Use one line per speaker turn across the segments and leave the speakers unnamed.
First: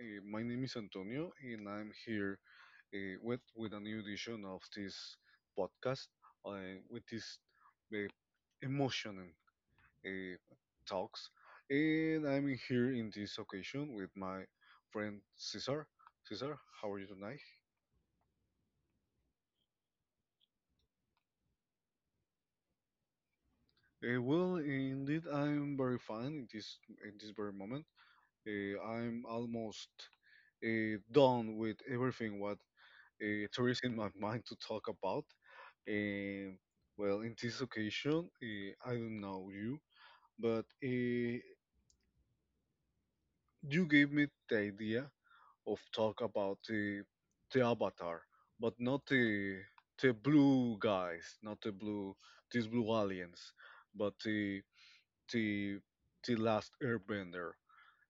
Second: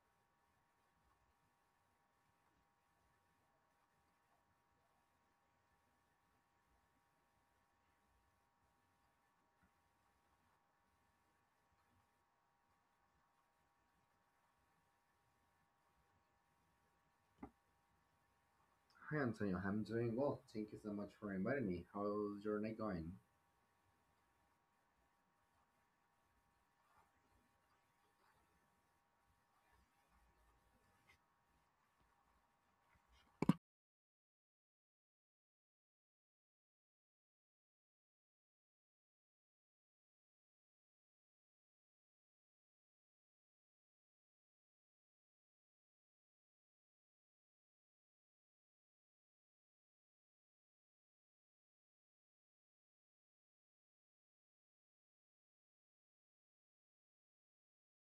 My name is Antonio, and I'm here with a new edition of this podcast with this uh, emotional uh, talks. And I'm here in this occasion with my friend Cesar. Cesar, how are you tonight?
Hi Antonio, I'm doing well. Thank you so much for inviting me. How's your night going?
Well, indeed, I'm very fine in this very moment. I'm almost done with everything what it's tourist in my mind to talk about. Um, well, in this occasion, I don't know you, but you gave me the idea of talk about the avatar, but not the blue guys, not the blue aliens, but the the last Airbender.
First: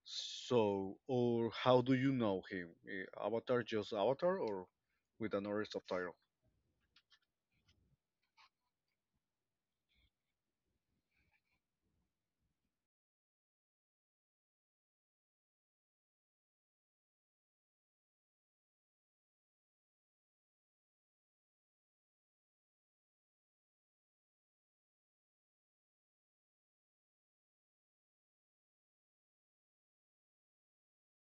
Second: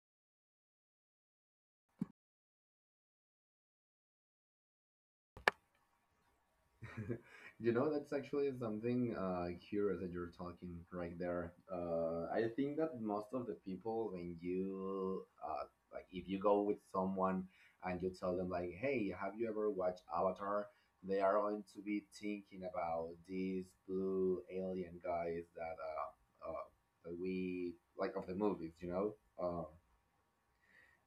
So, or how do you know him? Avatar, just Avatar, or with another subtitle?
You know, that's actually something curious that you're talking right there. I think that most of the people, when you like, if you go with someone and you tell them like, "Hey, have you ever watched Avatar?" They are going to be thinking about these blue alien guys that that we like of the movies, you know. Um,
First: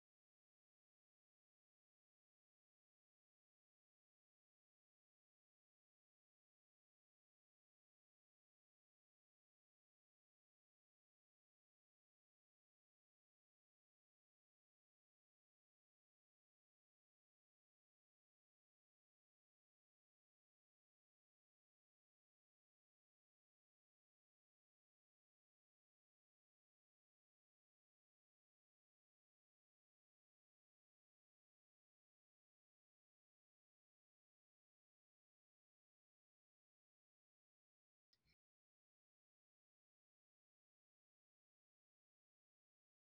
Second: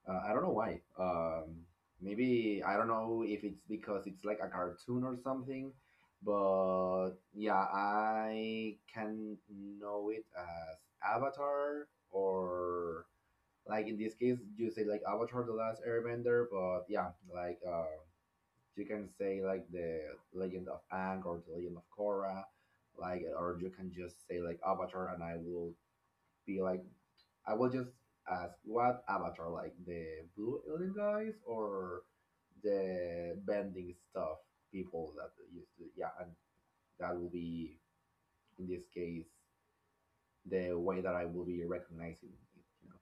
I don't know why. Maybe I don't know if it's because it's like a cartoon or something, but yeah, I can know it as Avatar or like in this case you say like Avatar: The Last Airbender, but yeah, you can say like the Legend of Aang or the Legend of Korra, like or you can just say like Avatar, and I will be like I will just ask what avatar, like the blue alien guys or the bending stuff people that used to, yeah, and that will be in this case the way that I will be recognizing it. You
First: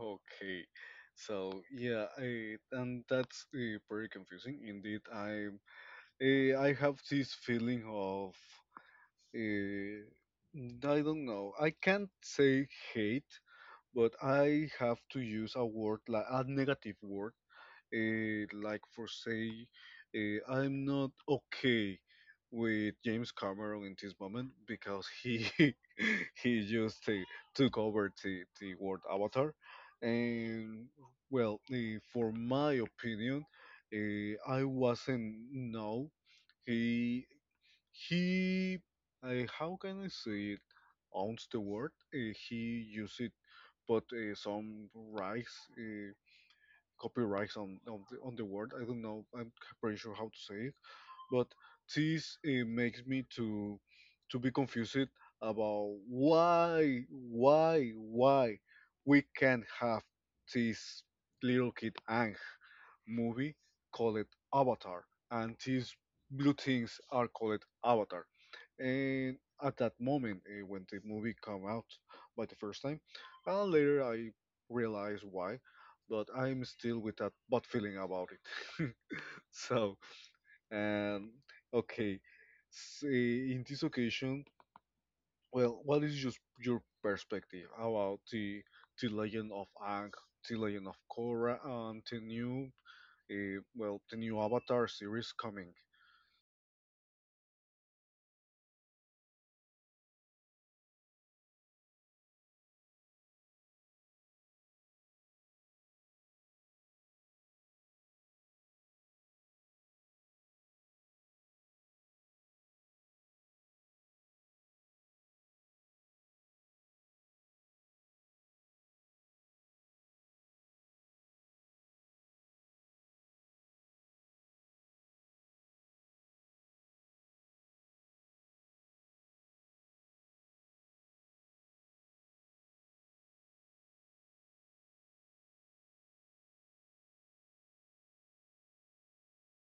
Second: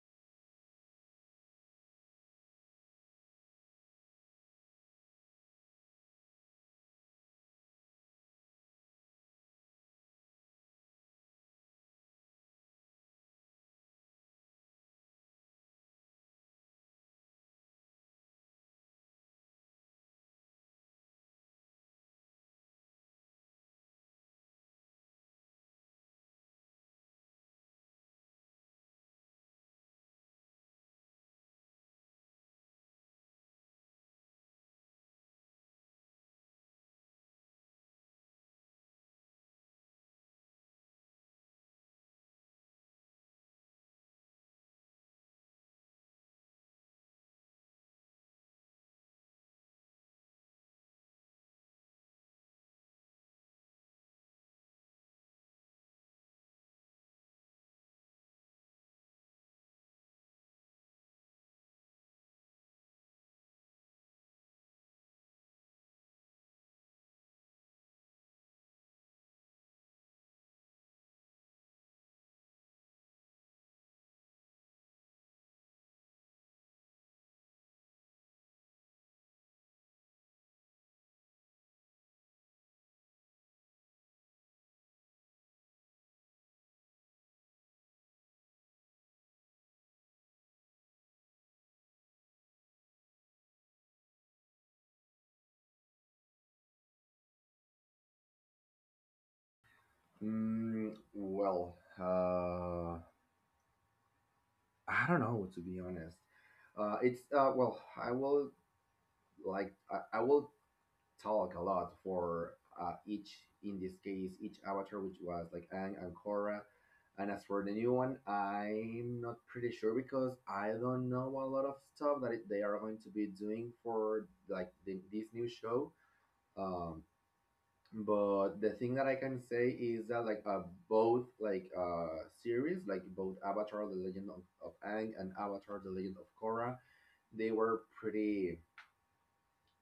Okay, so yeah, and that's pretty confusing indeed. I have this feeling of uh, I don't know. I can't say hate, but I have to use a word like a negative word like for say, I'm not okay with James Cameron in this moment because he he just took over the word Avatar, and well, for my opinion, I wasn't no he he how can I say it owns the word he used it, but some rights. Copyrights on on the word. I don't know. I'm pretty sure how to say it, but this makes me to be confused about why we can't have this little kid Ang movie called Avatar, and these blue things are called Avatar, and at that moment when the movie come out by the first time. And later I realized why, but I'm still with that bad feeling about it. So um okay in this occasion, well, what is just your perspective about the legend of Ang, the legend of Korra, and the new well, the new avatar series coming?
know. I don't know to be honest. It's Well, I will like I will talk a lot for each in this case each avatar, which was like Aang and Korra, and as for the new one, I'm not pretty sure because I don't know a lot of stuff that they are going to be doing for like this new show. um but the thing that I can say is that both series, like both Avatar the Legend of Aang and Avatar the Legend of Korra, they were pretty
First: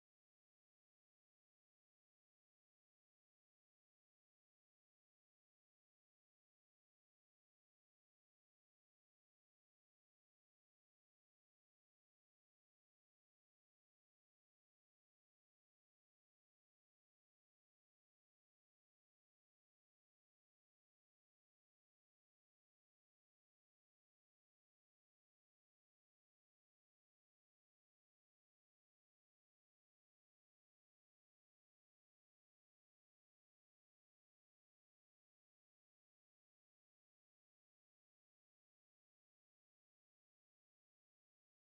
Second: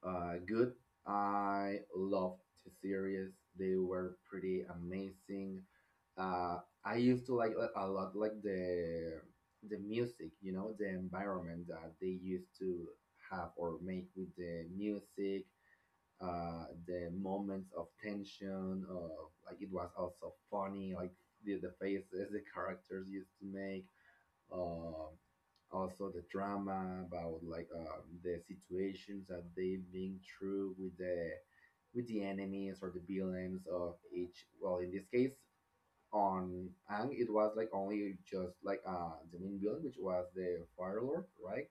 good. I loved the series. They were pretty amazing. Uh, I used to like a lot like the music, you know, the environment that they used to have or make with the music, the moments of tension. Like it was also funny, like the faces the characters used to make, uh, also the drama about the situations that they've been through with the enemies or the villains of each. Well, in this case, on Ang, it was like only just like the main villain, which was the Fire Lord, right?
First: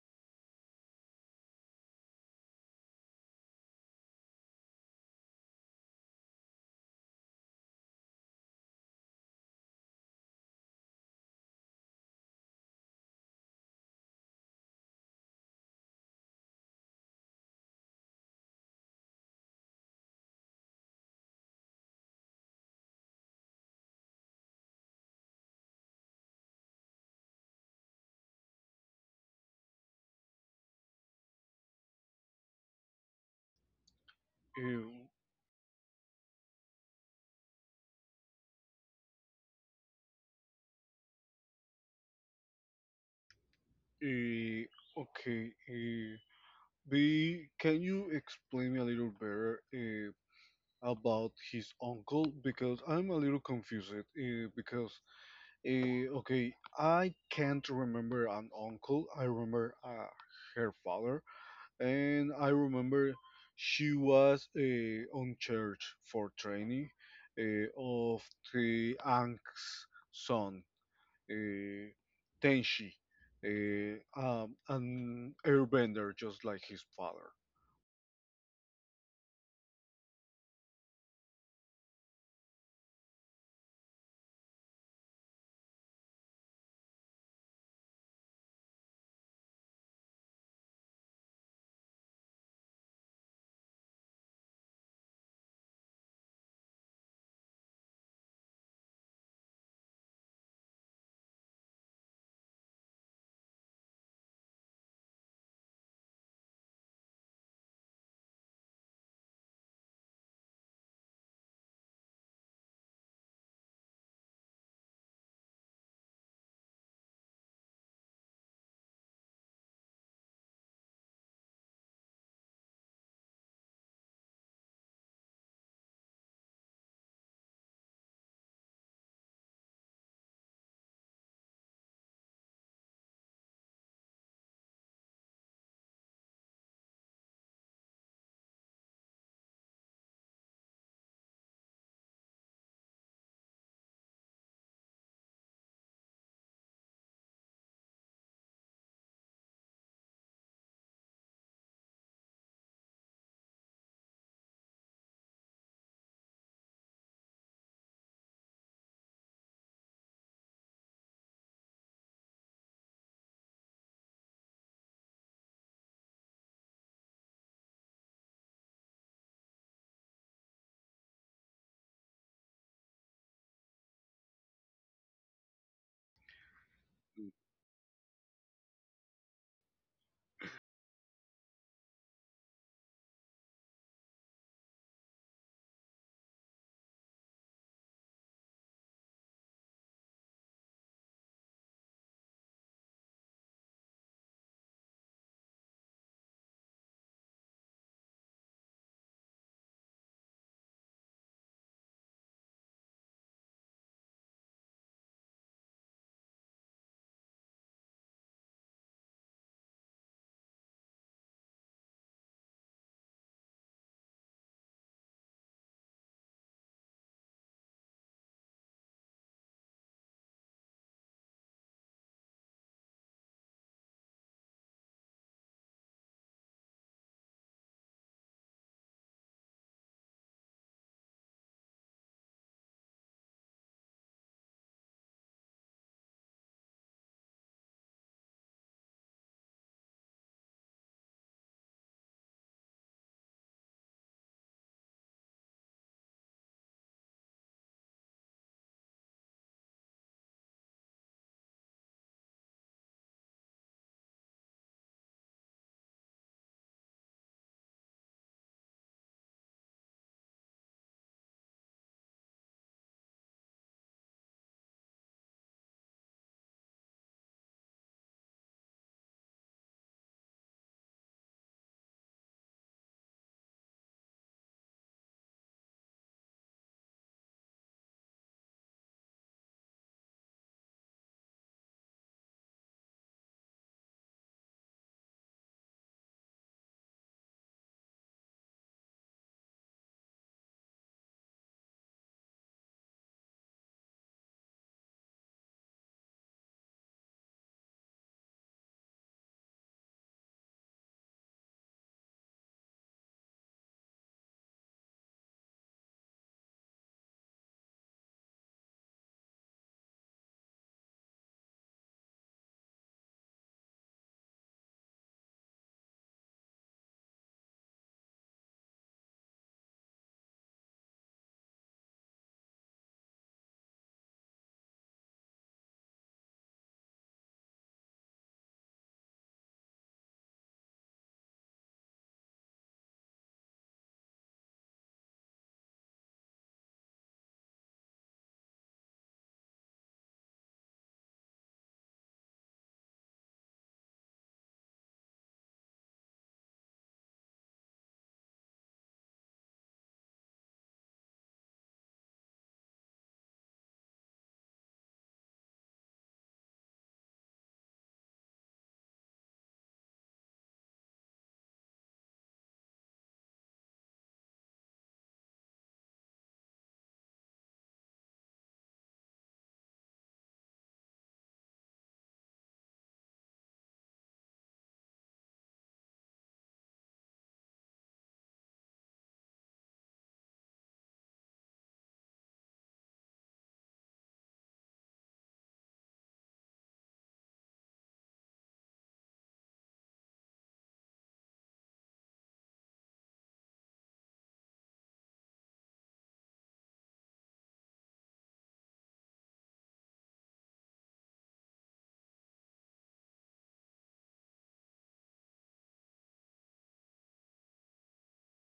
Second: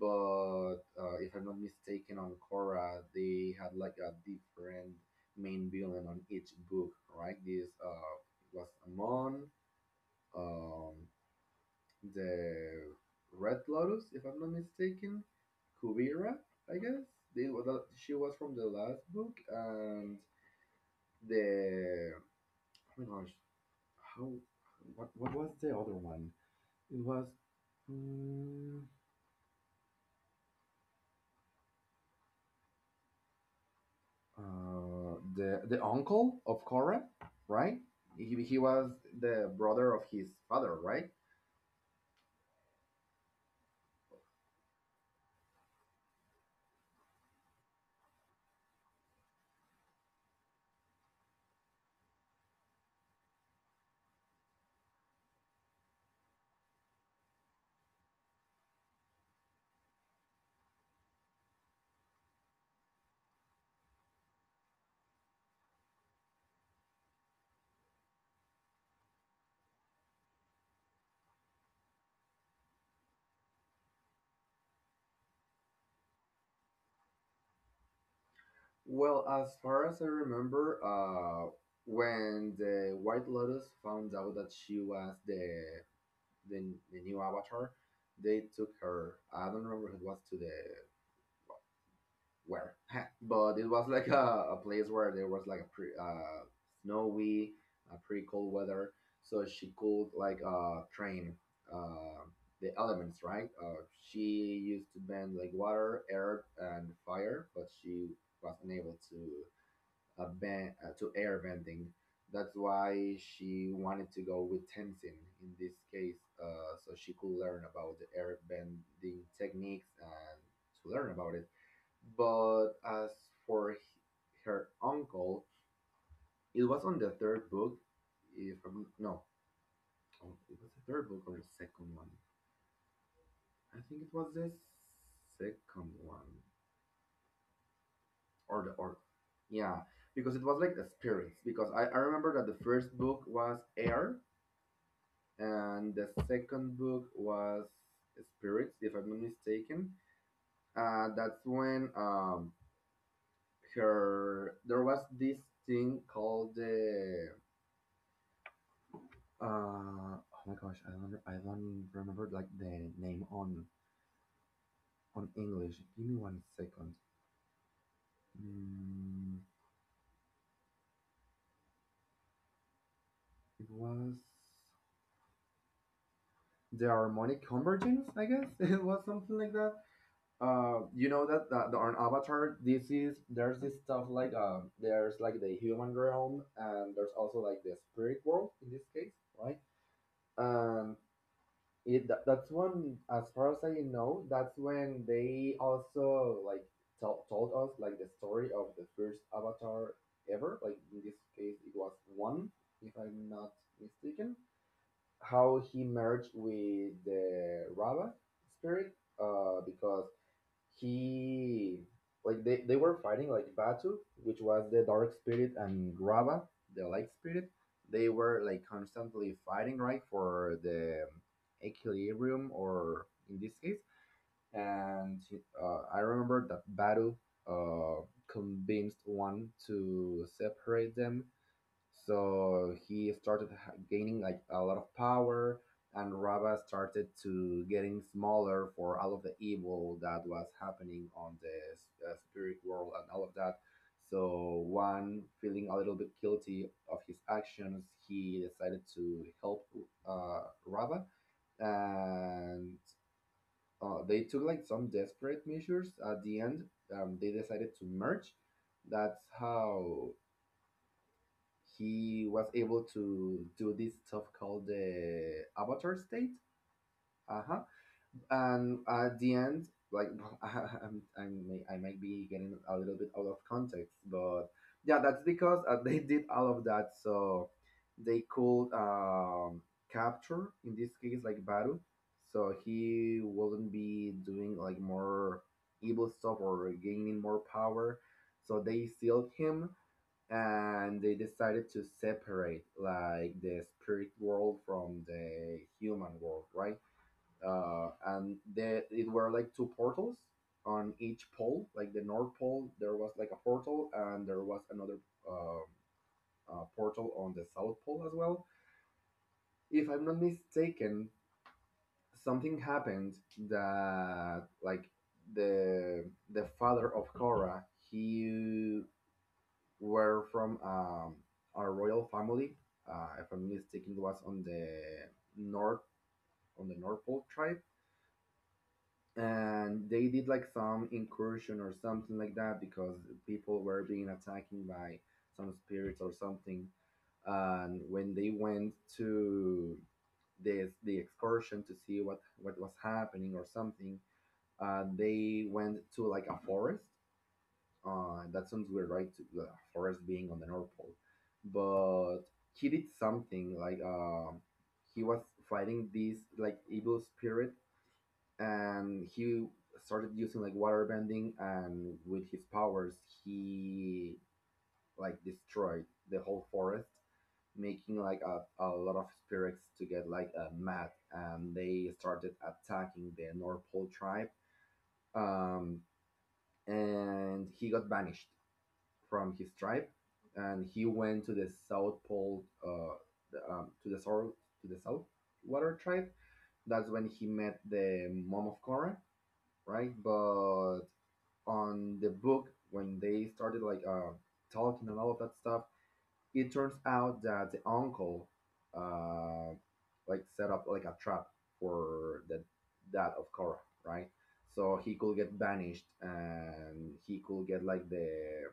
But if I'm not mistaken, on Korra, they had like a different main villain on each book, right? This was Amon. Um, the Red Lotus, if I'm not mistaken, Kuvira, I guess. She was from the last book, and the oh my gosh, how what was the other one? It was mm,
Eh,
the uncle of Korra, right? He was the brother of his father, right?
eh, okay, B, can you explain me a little better about his uncle? Because I'm a little confused. Because, okay, I can't remember an uncle. I remember her father, and I remember she was on church for training of the Ank's son, uh, Tenshi, an airbender just like his father.
Well, as far as I remember, when the White Lotus found out that she was the, the new Avatar, they took her. I don't remember it was to the where, but it was like a place where there was like a snowy, pretty cold weather, so she could train uh, the elements, right? She used to bend like water, air, and fire, but she was unable to to air bending. That's why she wanted to go with Tenzin in this case, so she could learn about the air bending techniques and to learn about it. But as for her uncle, it was on the third book. If I'm, no, Oh, it was the third book or the second one. I think it was the second one or the or yeah, because it was like the spirits. Because I remember that the first book was air, and the second book was Spirits, if I'm not mistaken. That's when her there was this thing called the uh, oh my gosh, I don't remember like the name on English. Give me one second. Mm, it was the harmonic convergence, I guess. It was something like that. You know that on Avatar, this is there's this stuff there's like the human realm, and there's also like the spirit world in this case, right? Um, it that's when, as far as I know, that's when they also like told us like the story of the first Avatar ever. Like in this case, it was one, if I'm not mistaken, how he merged with the Rava spirit, because he like they were fighting like Batu, which was the dark spirit, and Grava, the light spirit. They were like constantly fighting, right, for the equilibrium, or in this case. And I remember that Batu uh, convinced one to separate them, so he started gaining like a lot of power, and Rava started to getting smaller for all of the evil that was happening on the spirit world and all of that. So one, feeling a little bit guilty of his actions, he decided to help Rava, and they took like some desperate measures. At the end, they decided to merge. That's how he was able to do this stuff called the avatar state. Uh huh. And at the end, like I might be getting a little bit out of context, but yeah, that's because they did all of that, so they could capture in this case like Baru, so he wouldn't be doing like more evil stuff or gaining more power. So they sealed him, and they decided to separate like the spirit world from the human world, right? And it were like two portals on each pole. Like the north pole, there was like a portal, and there was another um portal on the south pole as well. If I'm not mistaken, something happened that like the the father of Korra, he were from a royal family. If I'm not mistaken, it was on the north on the Norfolk tribe, and they did like some incursion or something like that because people were being attacked by some spirits or something. And when they went to this the excursion to see what was happening or something, they went to like a forest. That sounds weird, right? The forest being on the North Pole, but he did something he was fighting this like evil spirit, and he started using like water bending, and with his powers, he like destroyed the whole forest, making like a lot of spirits to get mad, and they started attacking the North Pole tribe. Um, and he got banished from his tribe, and he went to the South Pole, the, um, to the south, to the South Water tribe. That's when he met the mom of Korra, right? But on the book, when they started talking and all of that stuff, it turns out that the uncle, uh, like set up like a trap for the dad of Korra, right? So he could get banished, and he could get like the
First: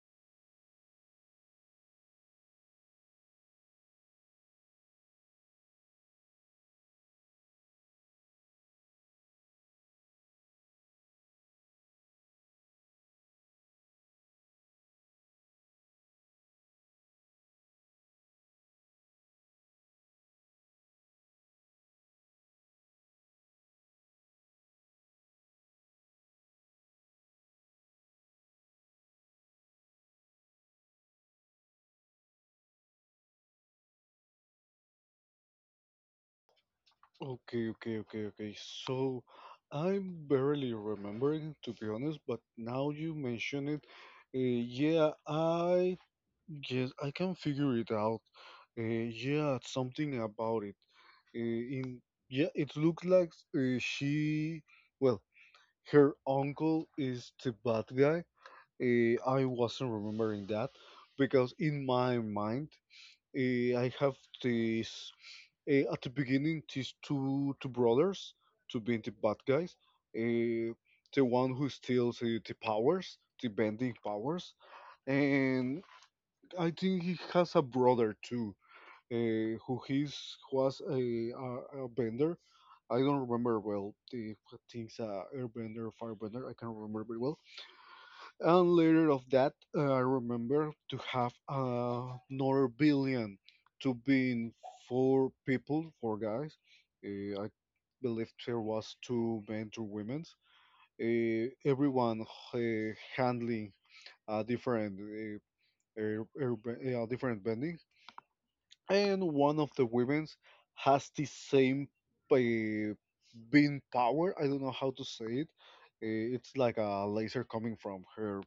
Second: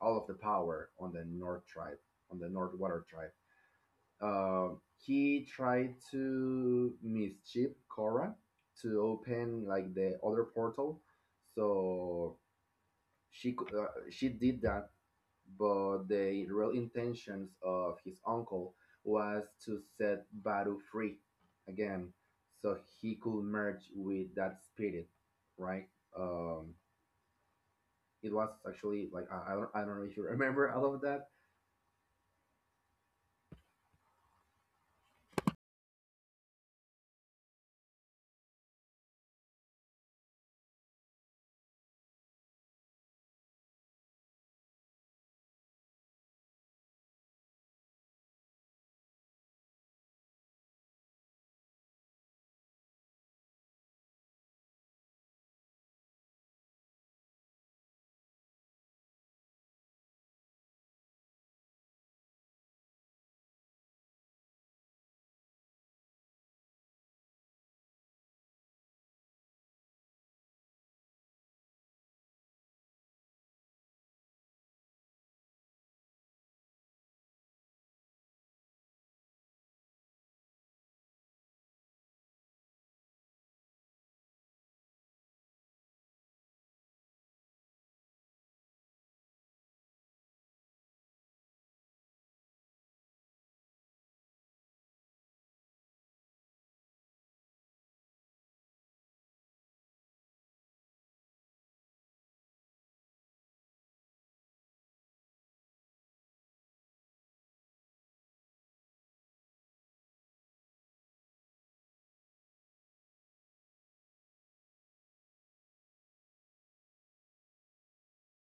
all of the power on the North tribe, on the North Water tribe. He tried to mischief Korra to open like the other portal, so she did that. But the real intentions of his uncle was to set Baru free again, so he could merge with that spirit, right? Um, it was actually like I don't know if you remember all of that.
Okay. So I'm barely remembering, to be honest, but now you mention it, yeah, I guess I can figure it out. Yeah, something about it. In yeah, it looks like uh, she, well, her uncle is the bad guy. I wasn't remembering that because in my mind, I have this. At the beginning, these two brothers, two being the bad guys, uh, the one who steals the powers, the bending powers, and I think he has a brother too, who he's was a bender. I don't remember well the things, airbender, firebender. I can't remember very well, and later of that I remember to have another billion to be in four people, four guys. I believe there was two men, two women, everyone uh, handling a different different bending. And one of the women has the same uh, being power. I don't know how to say it. It's like a laser coming from her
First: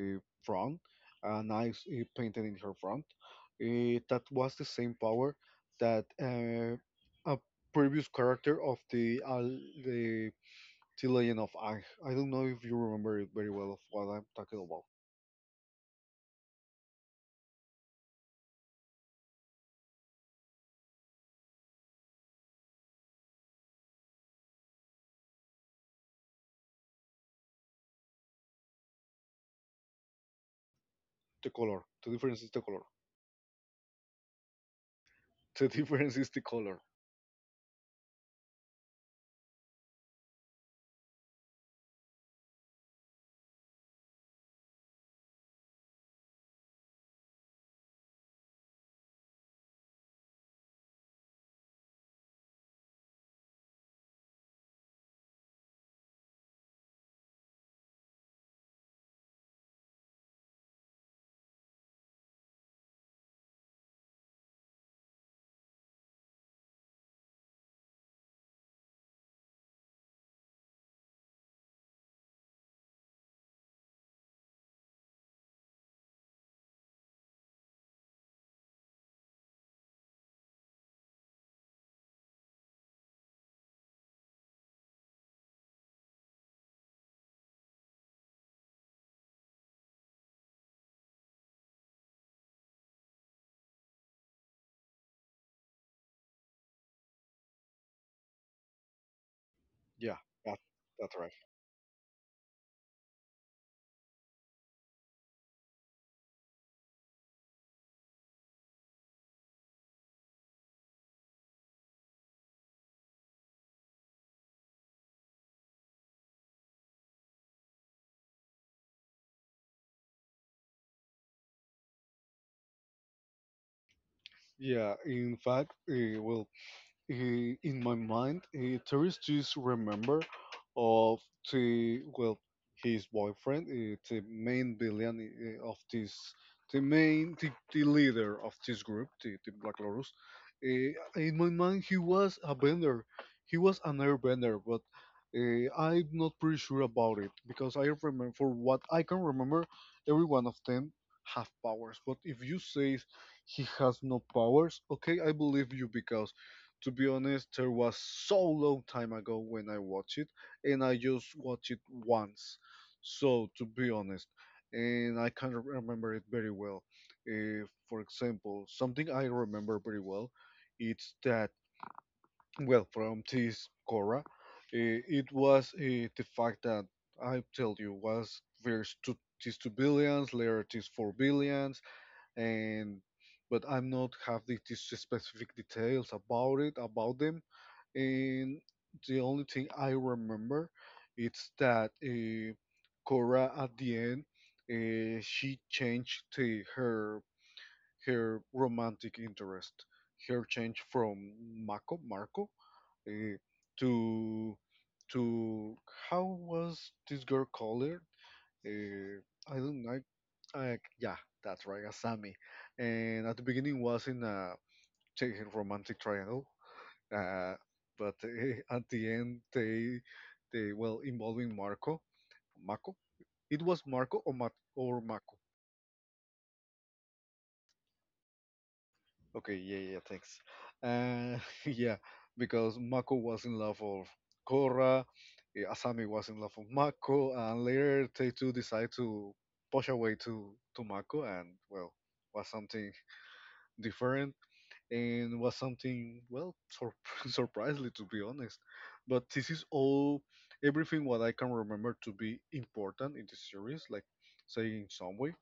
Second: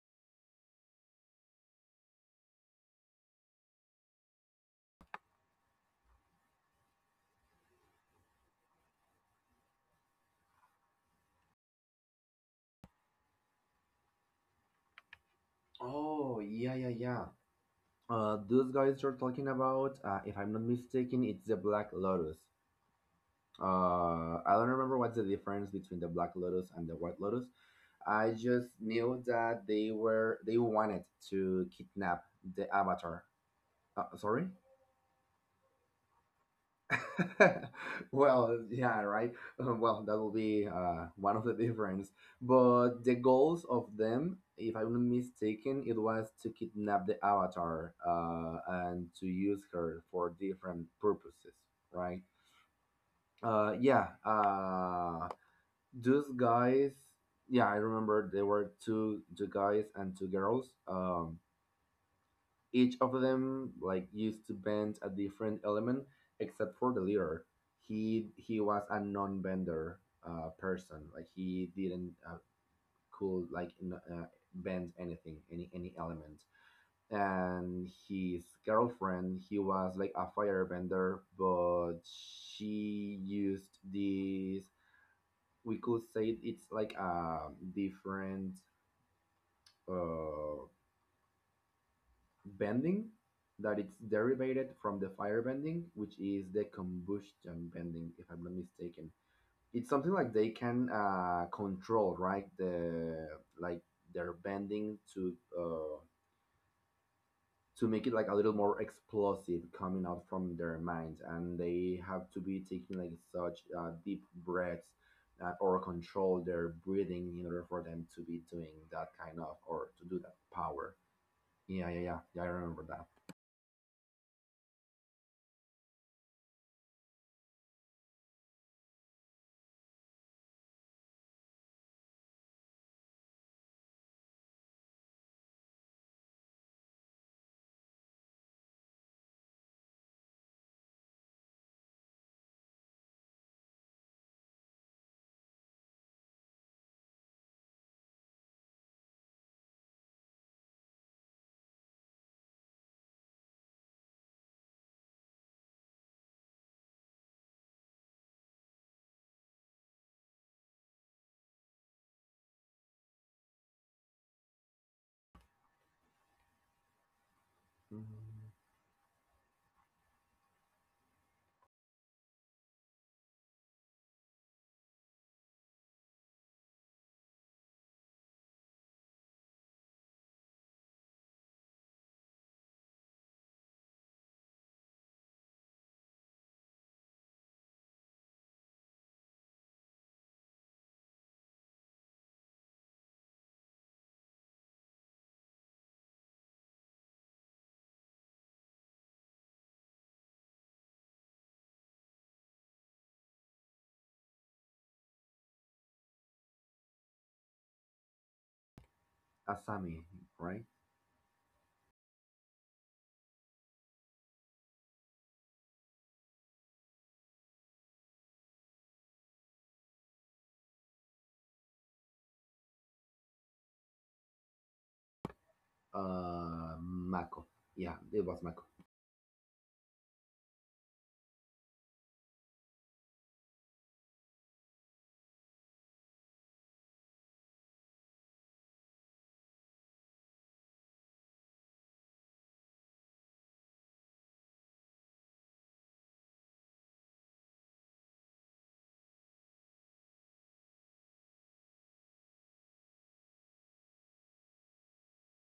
front, a nice painting in her front. That was the same power that a previous character of the the the Legend of Aang. I don't know if you remember it very well of what I'm talking about.
Oh, yeah, yeah, yeah. Those guys you're talking about, if I'm not mistaken, it's the Black Lotus. I don't remember what's the difference between the Black Lotus and the White Lotus. I just knew that they wanted
The
to
color. The
kidnap
difference is the
the
color.
Avatar. Sorry.
The difference is the color.
Well, yeah, right. Well, that will be one of the difference. But the goals of them, if I'm not mistaken, it was to kidnap the avatar and to use her for different purposes, right? Yeah, those guys. Yeah, I remember there were two guys and two girls. Each of them like used to bend a different element, except for the leader. He was a non-bender person. Like he didn't could like bend anything, any element. And his girlfriend, he was like a firebender, but she used this. We could say it's like a different uh bending that it's derived from the fire bending, which is the combustion bending, if I'm not mistaken. It's something
Yeah,
like they
that,
can
that's right.
control, right? The like their bending to make it like a little more explosive coming out from their minds, and they have to be taking like such deep breaths. Or control their breathing in order for them to be doing that kind of or to do that power. Yeah, yeah, yeah, yeah, I remember that.
Yeah, in fact, well, in my mind, there is this remember of the well, his boyfriend, the main villain of this, the main, the leader of this group, the Black Lotus. In my mind, he was a bender. He was an airbender, but I'm not pretty sure about it because I remember, for what I can remember, every one of them have powers. But if you say he has no powers, okay, I believe you because, to be honest, there was so long time ago when I watched it, and I just watched it once. So, to be honest, and I can't remember it very well. For
Mhm.
example, something I remember very well, it's that well from this Cora, it was the fact that I tell you was there's two, these two billions, later these four billions, and but I'm not have these specific details about it about them. And the only thing I remember, it's that Cora at the end, she changed to her her romantic interest. Her change from Marco uh, to to how was this girl called? Her? I don't like.
Asami, right?
Yeah, that's right, Asami. And at the beginning was in a romantic triangle, uh, but at the end, they well involving Marco, Mako. It was Marco or Mako.
Mako. Yeah, it was Mako.
Okay, yeah, yeah, thanks. Uh, yeah, because Mako was in love of Korra, Asami was in love of Mako, and later they two decide to push away to Mako, and well, was something different, and was something well surprisingly, to be honest. But this is all everything what I can remember to be important in the series, like say in some way.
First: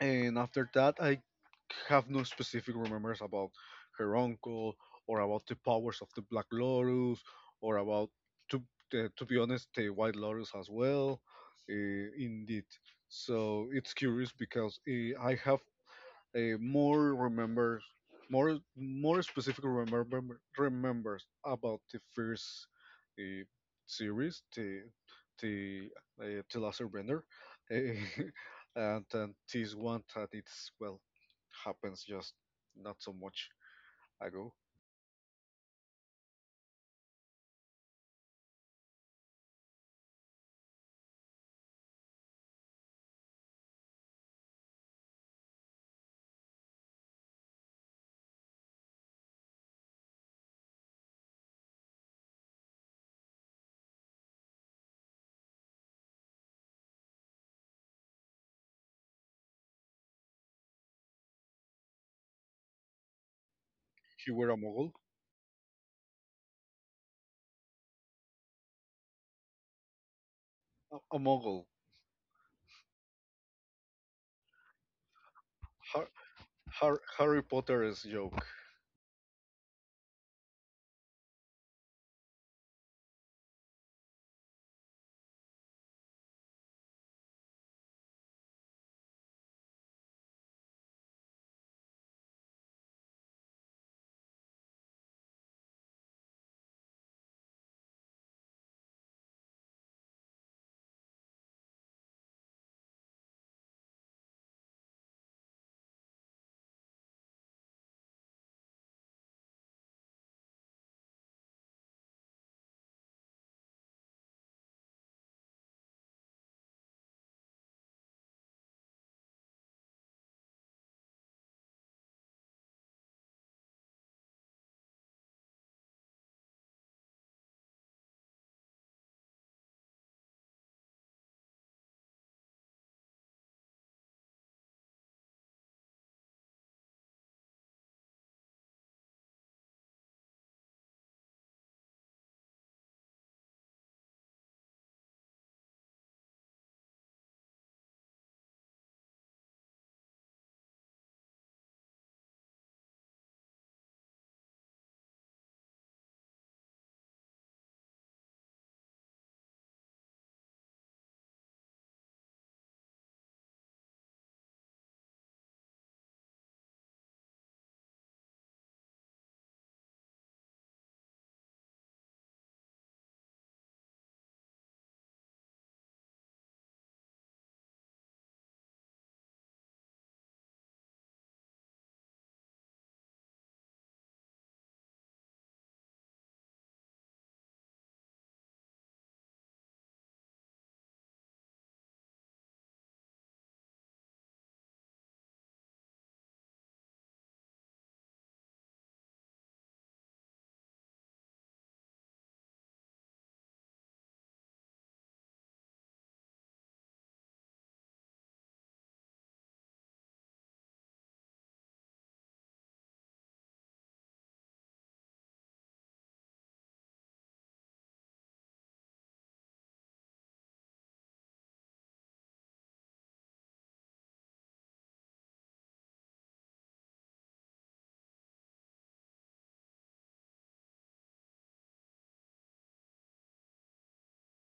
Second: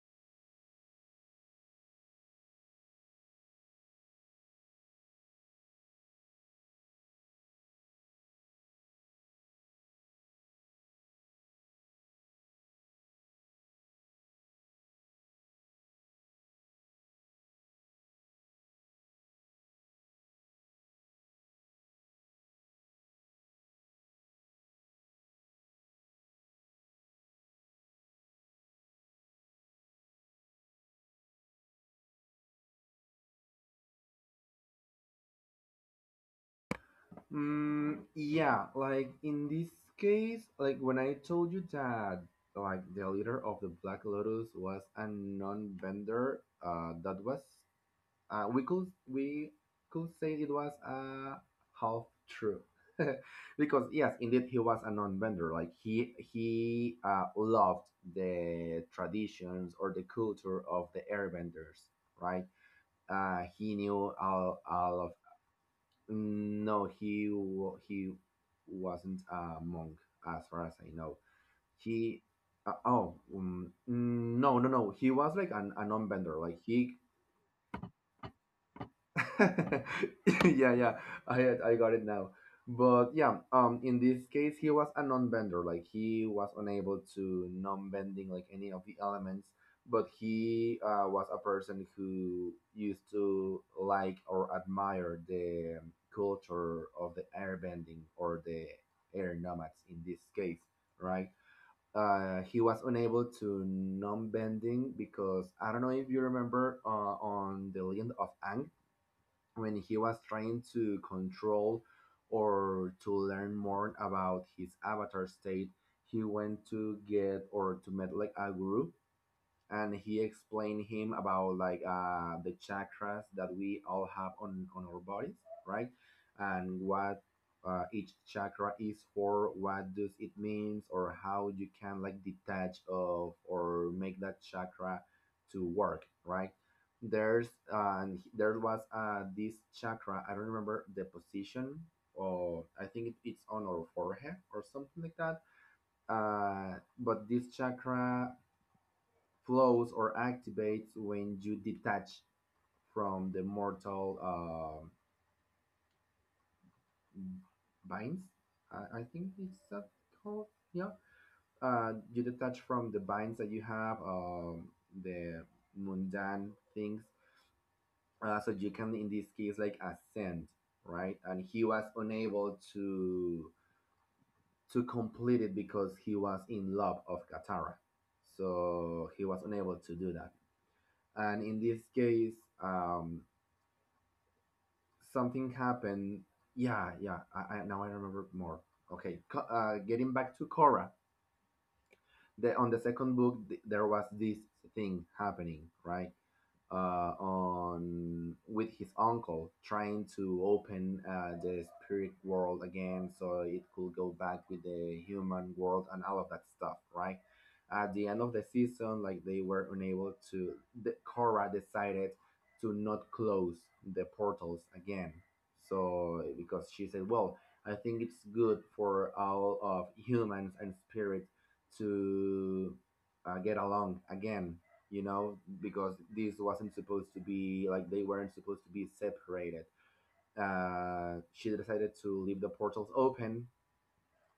And after that, I have no specific remembers about her uncle, or about the powers of the Black Lotus, or about to the, to be honest, the White Lotus as well, uh, indeed. So it's curious because I have more remembers, more specifically remembers about the first uh, series, the the last surrender, uh, and then this one that it's well happens just not so much ago.
Mm, yeah, like in this case, like when I told you that like the leader of the Black Lotus was a non-bender, that was we could say it was a half true. Because yes, indeed, he was a non-bender. Like he loved the traditions or the culture of the airbenders, right? He knew
He were a mogul.
all of No, he wasn't a monk as far as I
A
know.
mogul.
He oh no, no, no, he was like a
Har,
non-bender, like he…
Harry Potter's joke.
Yeah, yeah, I got it now. But yeah, in this case, he was a non-bender. Like he was unable to non-bending like any of the elements. But he was a person who used to like or admire the culture of the airbending or the air nomads in this case, right? He was unable to non-bending because I don't know if you remember, on the Legend of Ang, when he was trying to control or to learn more about his avatar state, he went to get or to meet like a guru, and he explained him about like the chakras that we all have on our bodies, right? And what each chakra is for, what does it means, or how you can like detach of or make that chakra to work, right? There was this chakra. I don't remember the position. Or I think it's on our forehead or something like that. But this chakra flows or activates when you detach from the mortal binds. I think it's that called. Yeah. You detach from the binds that you have, the mundane things. So you can, in this case, like ascend, right? And he was unable to complete it because he was in love of Katara, so he was unable to do that. And in this case, um, something happened. Yeah, yeah. I now I remember more. Okay, getting back to Cora, on the second book, there was this thing happening, right? On with his uncle, trying to open the spirit world again, so it could go back with the human world and all of that stuff, right? At the end of the season, like they were unable to. Korra decided to not close the portals again. So because she said, well, I think it's good for all of humans and spirits to get along again, you know, because this wasn't supposed to be like they weren't supposed to be separated. She decided to leave the portals open,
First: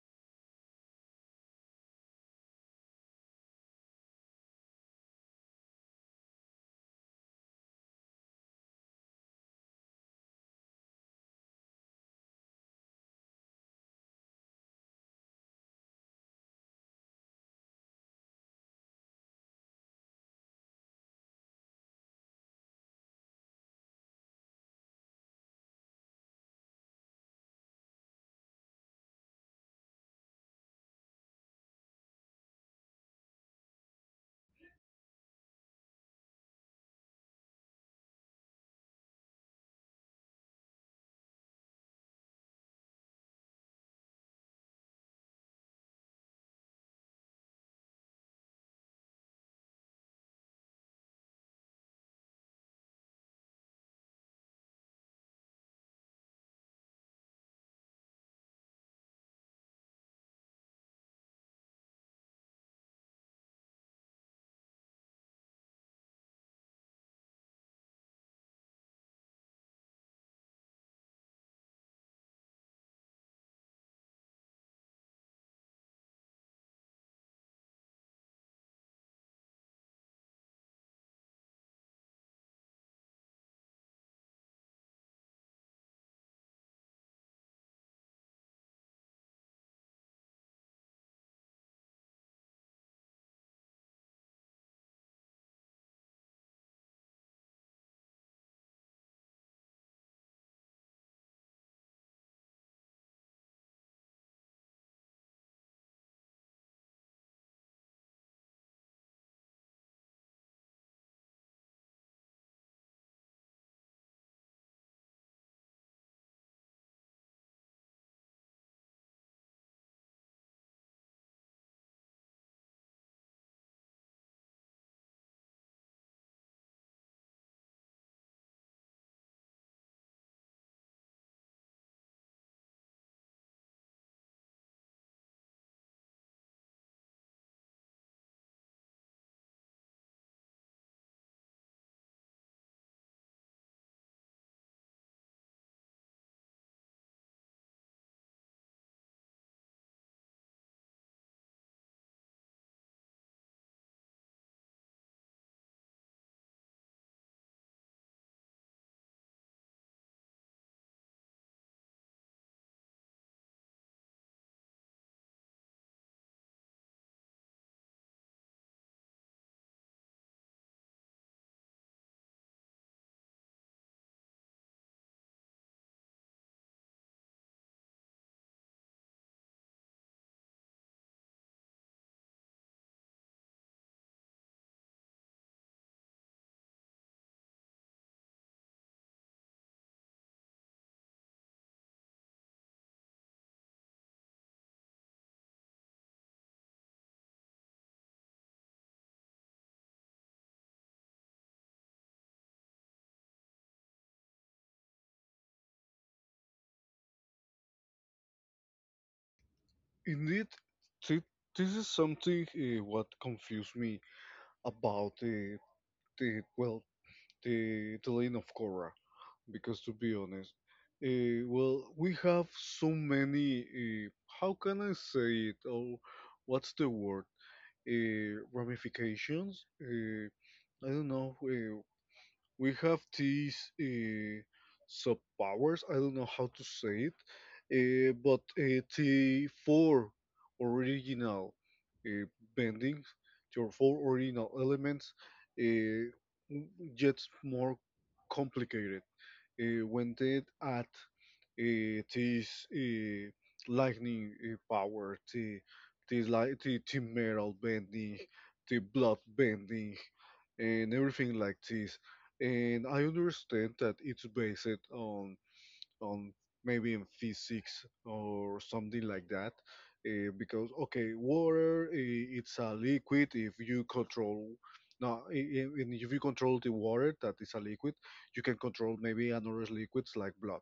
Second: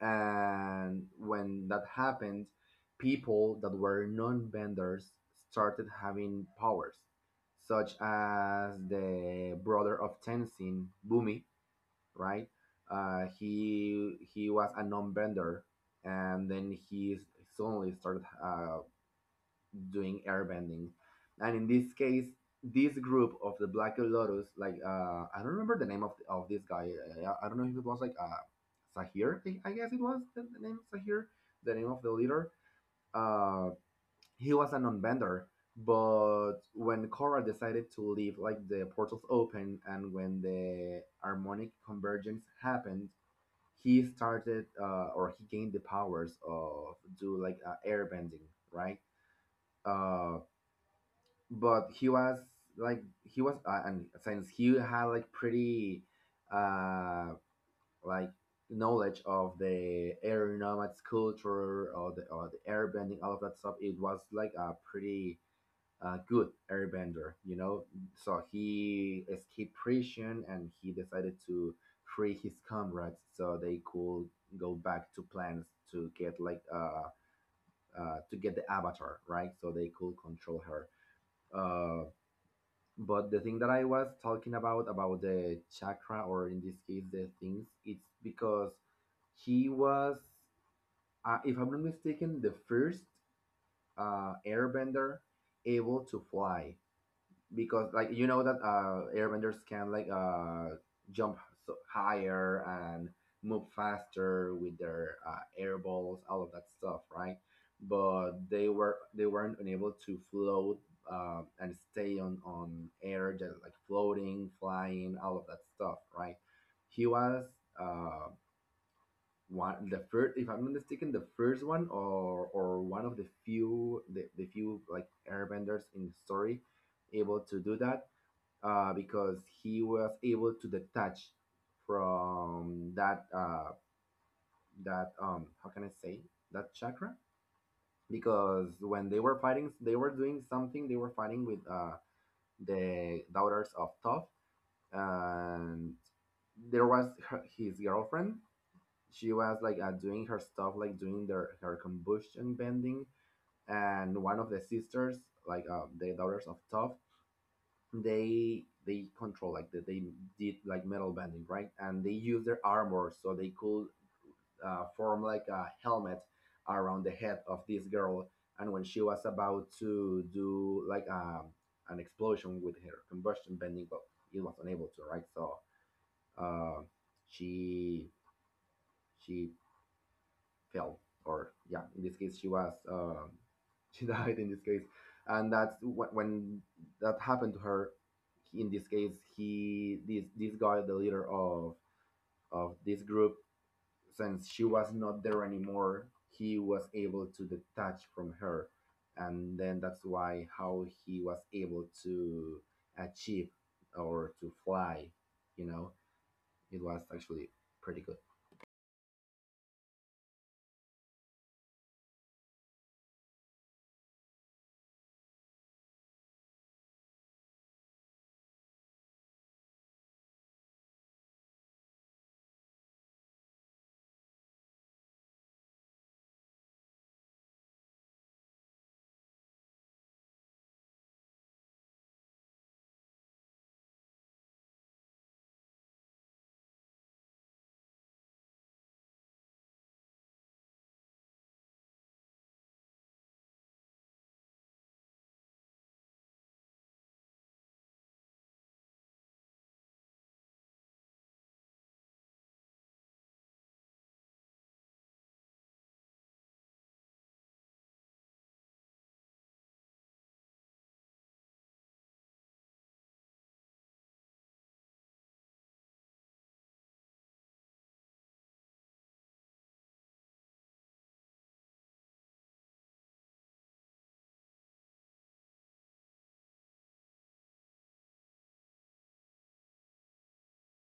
and when that happened, people that were non benders started having powers, such as the brother of Tenzin, Bumi, right? He was a non bender, and then he suddenly started doing airbending. And in this case, this group of the Black Lotus, like I don't remember the name of this guy. I don't know if it was like Sahir. I guess it was the name Sahir, the name of the leader. Uh, he was a non-bender, but when Korra decided to leave, like the portals open, and when the harmonic convergence happened, he started or he gained the powers of do like airbending, right? Um, but he was like he was and since he had like pretty uh like knowledge of the air nomads culture or the airbending, all of that stuff, it was like a pretty good airbender, you know. So he escaped prison and he decided to free his comrades so they could go back to plans to get like to get the avatar, right? So they could control her. uh. But the thing that I was talking about the chakra, or in this case, the things, it's because he was, if I'm not mistaken, the first airbender able to fly, because like you know that airbenders can like jump so higher and move faster with their air balls, all of that stuff, right? But they weren't unable to float and stay on air, just like floating, flying, all of that stuff, right? He was uh one the first if I'm not mistaken, the first one or one of the few, the few like airbenders in the story able to do that, because he was able to detach from that how can I say, that chakra. Because when they were fighting, they were fighting with the daughters of Toph, and there was his girlfriend. She was like doing her stuff, like doing their her combustion bending. And one of the sisters, like the daughters of Toph, they did like metal bending, right? And they used their armor so they could form like a helmet around the head of this girl. And when she was about to do like a an explosion with her combustion bending, but it was unable to, right? So uh, she she fell, or yeah, in this case, she was she died in this case. And when that happened to her, in this case, he this this guy, the leader of this group, since she was not there anymore, he was able to detach from her. And then that's why how he was able to achieve or to fly, you know. It was actually pretty good.
Indeed, thi- this is something what confused me about the well the the Legend of Korra. Because, to be honest, well, we have so many. How can I say it? Oh, what's the word? Ramifications. I don't know. We have these sub powers. I don't know how to say it, but the four original uh, bendings, your four original elements, uh, gets more complicated when they add this lightning power, the this like the metal bending, the blood bending, and everything like this. And I understand that it's based on maybe in physics or something like that, because okay, water it's a liquid if you control. No, i- and if you control the water that is a liquid, you can control maybe another liquids like blood,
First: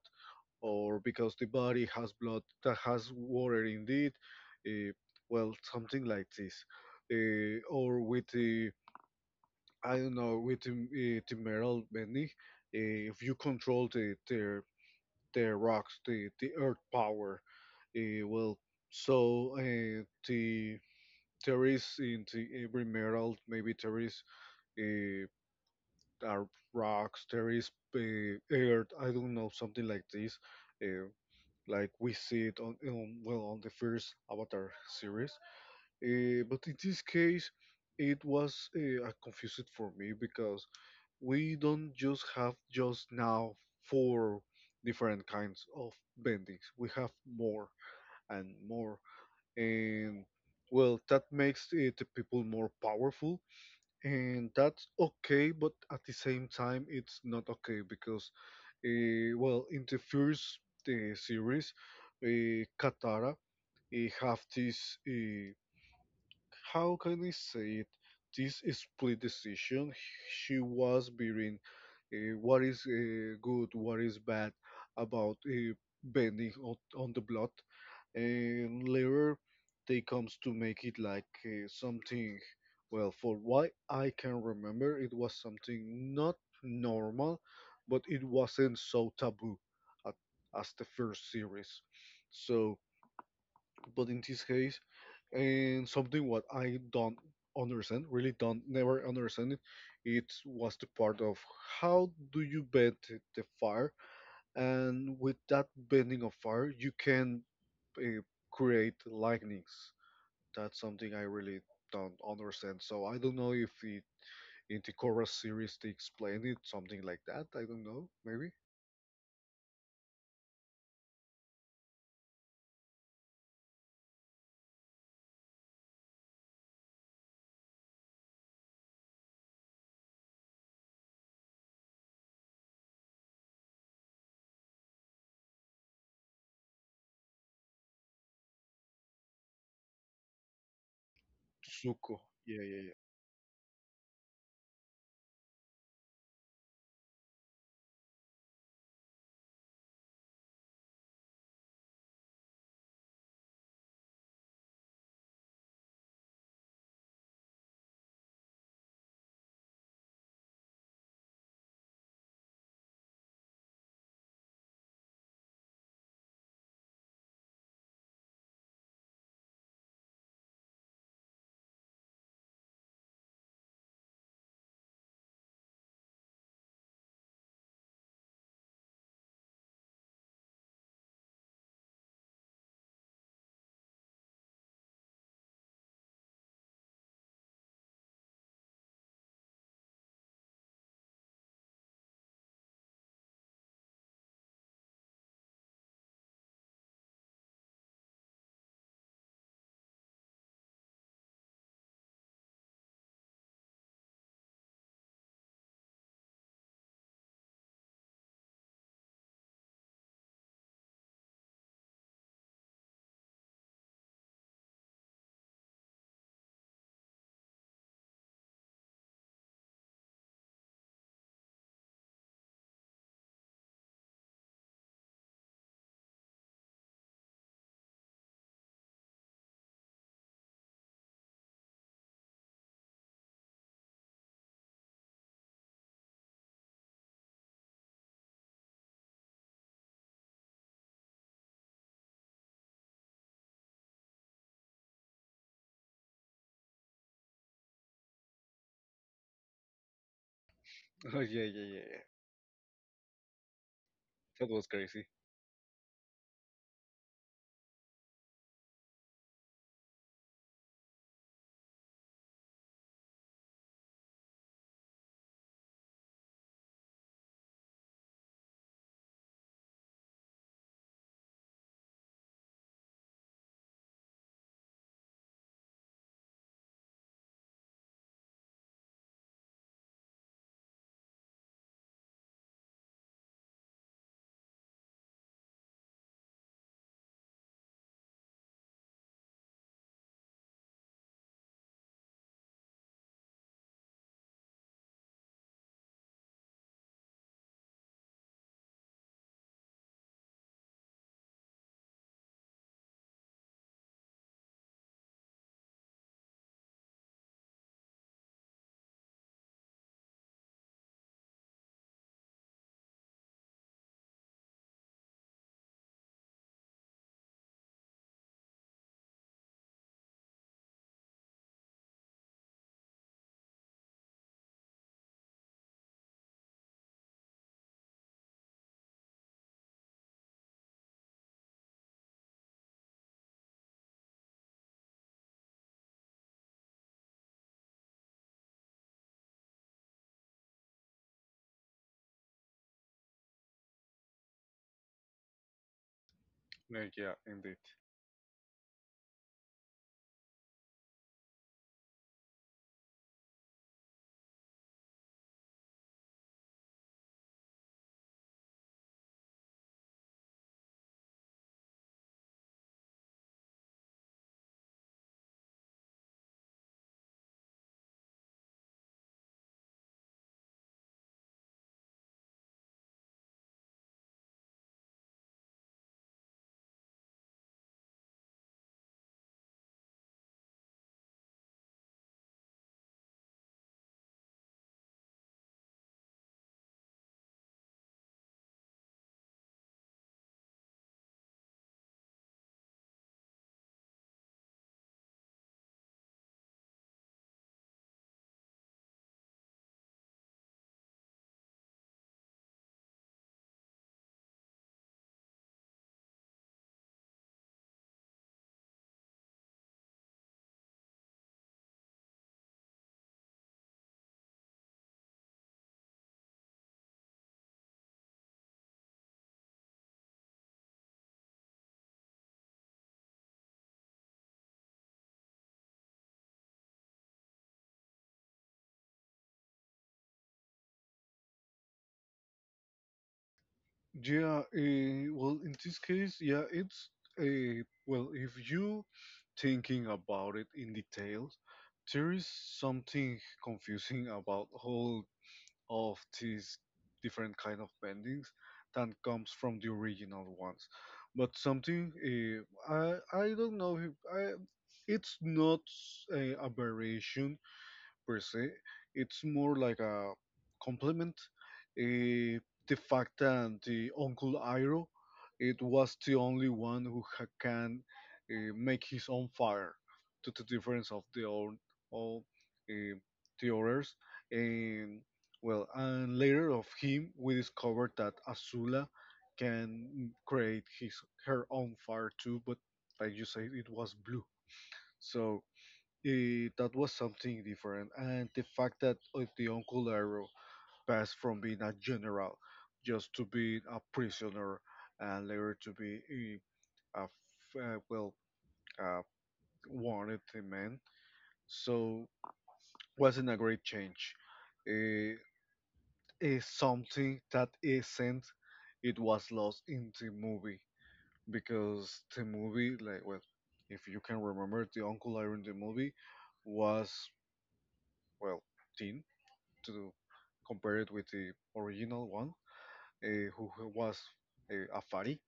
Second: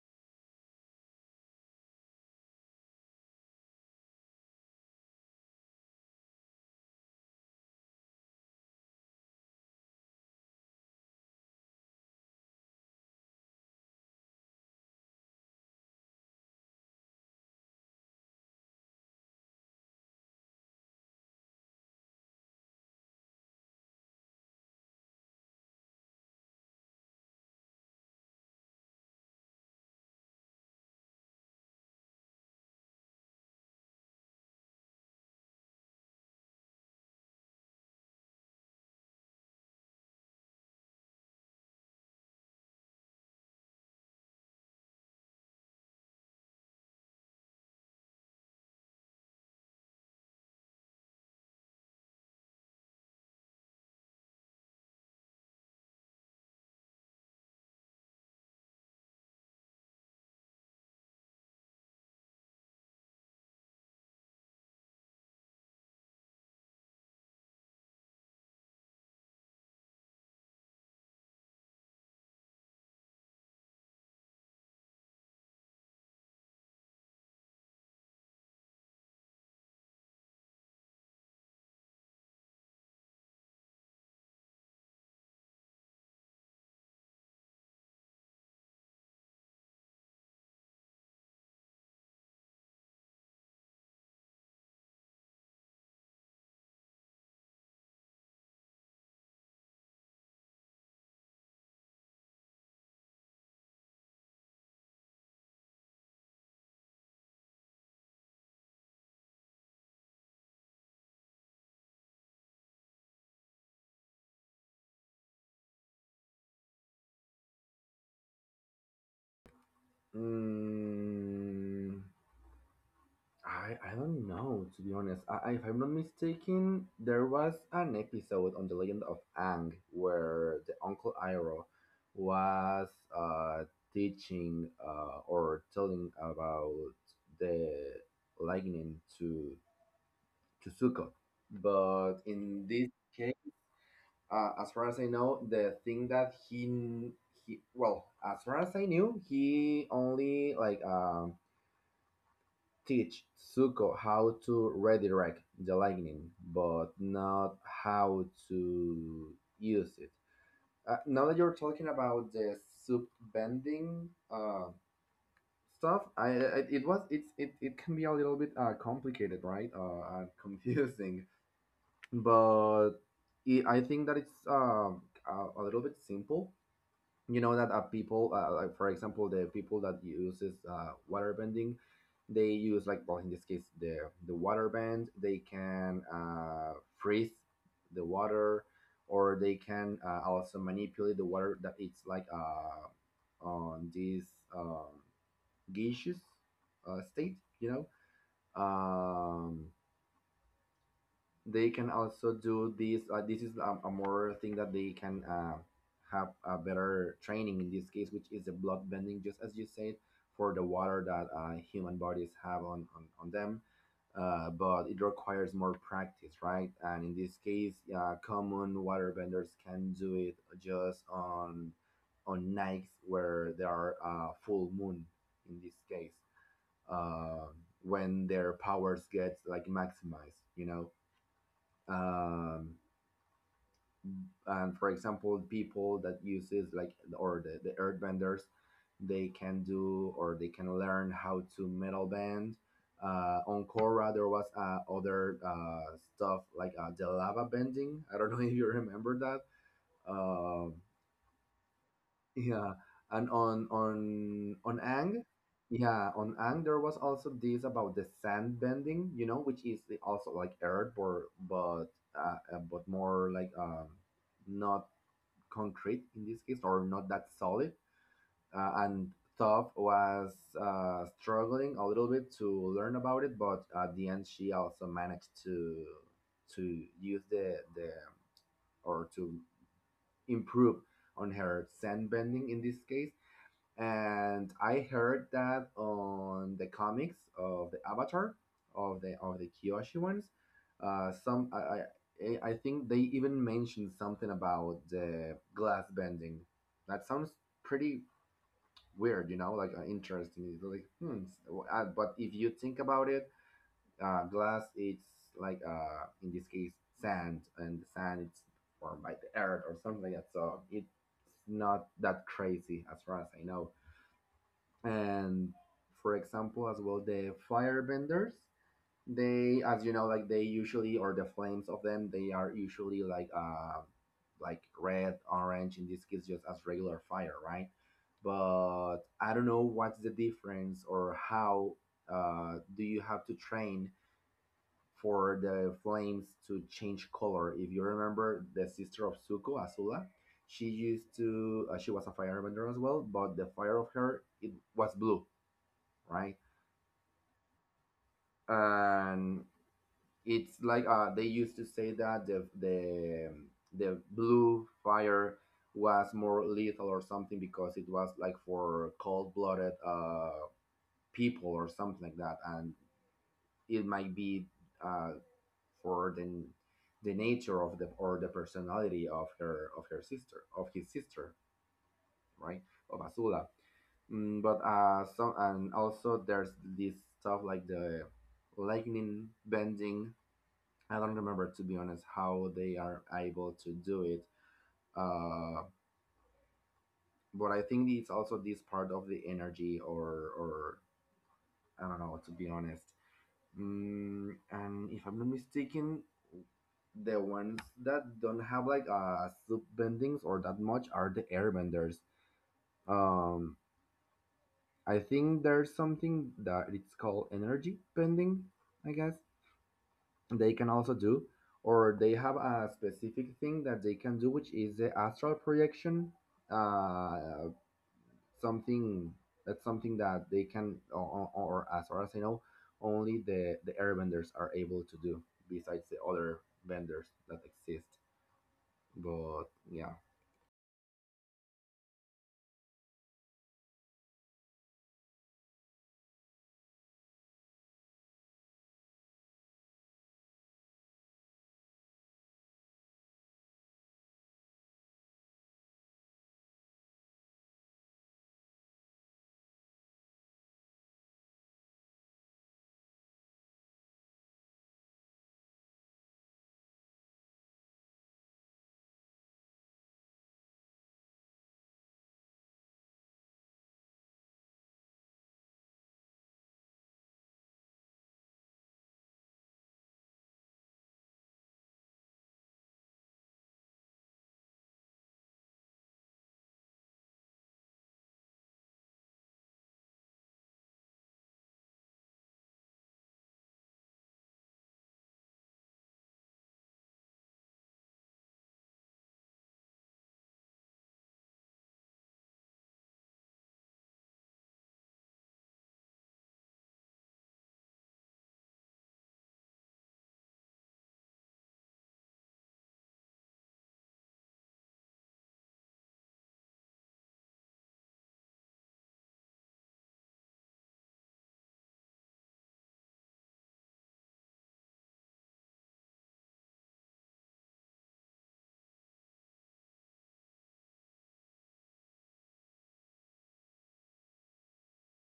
or because the body has blood that has water indeed, uh, well, something like this, or with the I don't know with Timeral Bending, if you control the rocks, the earth power, well, so there is in the every metal maybe there is uh, are rocks, there is earth. I don't know something like this, uh, like we see it on well on the first Avatar series. But in this case, it was confused for me because we don't just have just now four different kinds of bendings. We have more and more, and well, that makes it the people more powerful, and that's okay. But at the same time, it's not okay because, well, in the first series, Katara have this. How can I say it? This split decision, she was bearing what is good, what is bad about bending on the blood, and later they comes to make it like something. Well, for what I can remember, it was something not normal, but it wasn't so taboo at, as the first series. So, but in this case, and something what I don't understand, really don't never understand it. It was the part of how do you bend the fire, and with that bending of fire, you can uh, create lightnings. That's something I really don't understand. So I don't know if it in the Korra series they explain it something like that. I don't know, maybe
Mm, I don't know, to be honest. If I'm not mistaken, there was an episode on the Legend of Ang where the Uncle Iroh was uh, teaching or telling about the lightning to Zuko,
Tsuko.
but
Yeah,
in this
yeah,
case, as far as I know, the thing that as far as I knew, he only like teach Zuko how to redirect the lightning, but not how to use it. Now that you're talking about the soup bending uh, stuff, I it was it's it, it can be a little bit complicated, right? And confusing, but I think that it's a little bit simple, you know. That people like for example, the people that uses water bending, they use like, well, in this case, the water bend, they can freeze the water, or they can also manipulate the water that it's like on this um, gaseous state, you know. um, they can also do this this is a more thing that they can have a better training in this case, which is the blood bending, just as you said, for the water that human bodies have on them. But it requires more practice, right? And in this case, common water benders can do it just on nights where there are full moon, in this case, uh, when their powers get like maximized, you know. um, and for example, people that uses like or the earth benders, they can do or they can learn how to metal bend. On Korra, there was other stuff like the lava bending. I don't know if you remember that. Um,
yeah, yeah.
Yeah, and
That was
on
crazy.
Ang, yeah, on Ang there was also this about the sand bending, you know, which is also like earth, but more like not concrete in this case, or not that solid. And Toph was struggling a little bit to learn about it, but at the end she also managed to use the or to improve on her sand bending in this case. And I heard that on the comics of the Avatar, of the Kyoshi ones, some I think they even mentioned something about the glass bending. That sounds pretty weird, you know, like interesting. It's like, hmm. But if you think about it, glass it's like in this case sand, and the sand it's formed by the earth or something like that. So it's not that crazy, as far as I know. And for example as well, the firebenders, they, as you know, like, they usually, or the flames of them, they are usually like red orange, in this case, just as regular fire, right? But I don't know what's the difference, or how do you have to train for the flames to change color. If you remember the sister of Suko, Azula, she used to she was a firebender as well, but the fire of her, it was blue, right?
Yeah, indeed.
And it's like, they used to say that the blue fire was more lethal or something, because it was like for cold blooded, people, or something like that, and it might be, uh, for the, nature of the, or the personality of her, of her sister, of his sister, right? Of Azula. But some and also there's this stuff like the lightning bending. I don't remember, to be honest, how they are able to do it. Uh, but I think it's also this part of the energy, or I don't know, to be honest. And if I'm not mistaken, the ones that don't have like soup bendings or that much are the airbenders. Um, I think there's something that it's called energy bending, I guess. They can also do, or they have a specific thing that they can do, which is the astral projection, uh, something something that they can, or as far as I know, only the airbenders are able to do, besides the other vendors that exist, but yeah.
Yeah, well, in this case, yeah, it's a well, if you thinking about it in details, there is something confusing about all of these different kind of bendings that comes from the original ones. But something I don't know if I it's not a aberration per se. It's more like a compliment. Eh, the fact that the Uncle Iroh, it was the only one who can make his own fire, to the difference of the own all uh, the others. And well, and later of him, we discovered that Azula can create his her own fire too, but like you said, it was blue. So that was something different, and the fact that the Uncle Arrow passed from being a general just to being a prisoner, and later to be a f- uh, well, uh, wanted man, so wasn't a great change. Eh, Is something that isn't. It was lost in the movie because the movie, if you can remember, the Uncle Iron the movie was well teen to compare it with the original one, who was Afari.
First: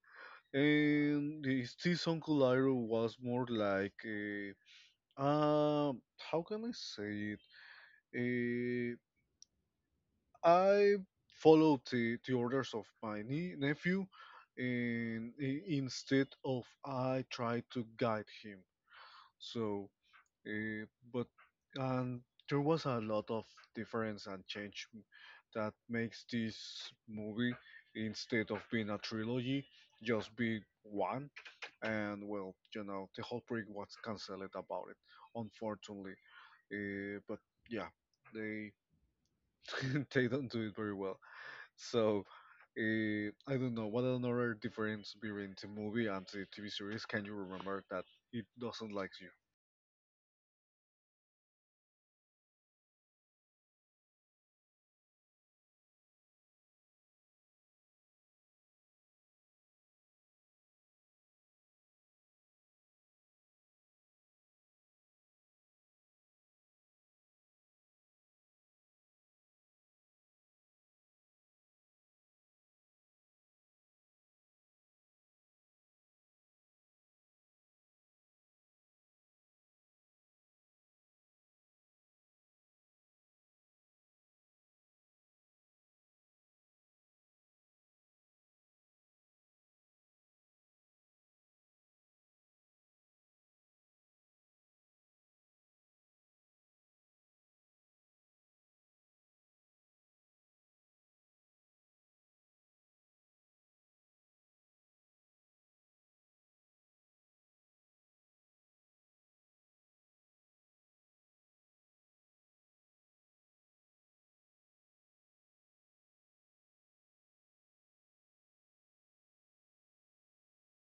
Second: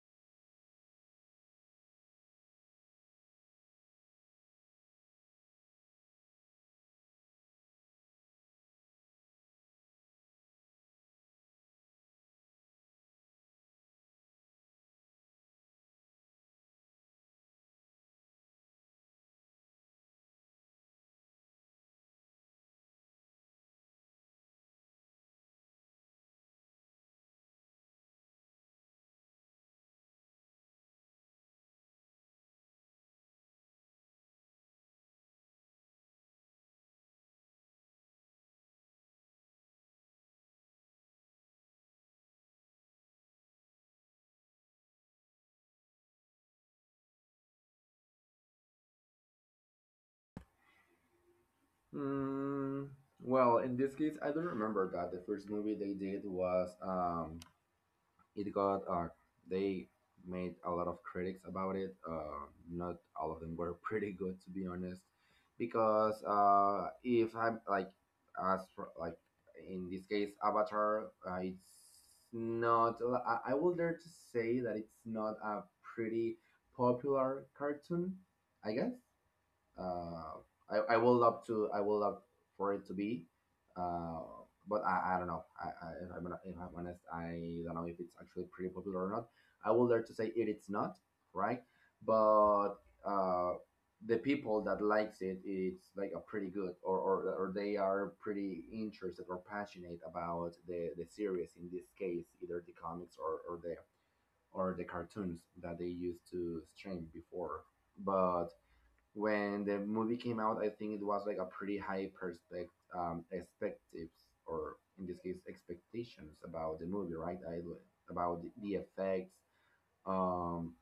And his this Uncle Iroh was more like, um, how can I say it? Uh, I followed the orders of my nephew, and instead of I tried to guide him. So Uh, but and there was a lot of difference and change that makes this movie instead of being a trilogy just be one, and well, you know, the whole project was cancelled about it, unfortunately, but yeah, they they don't do it very well. So I don't know what another difference between the movie and the TV series. Can you remember that it doesn't like you?
mm, well, in this case, I don't remember that the first movie they did was it got they made a lot of critics about it. Not all of them were pretty good, to be honest, because if I'm like, as for, like, in this case, Avatar, it's not. I will dare to say that it's not a pretty popular cartoon, I guess. Uh, I would love to. I would love for it to be, uh, but I don't know. I if I'm not- If I'm honest, I don't know if it's actually pretty popular or not. I would dare to say it, it's not right, but uh, the people that likes it, it's like a pretty good, or they are pretty interested or passionate about the series. In this case, either the comics, or the cartoons that they used to stream before. But when the movie came out, I think it was like a pretty high perspect expectives, or in this case, expectations about the movie, right? I About the effects. Um,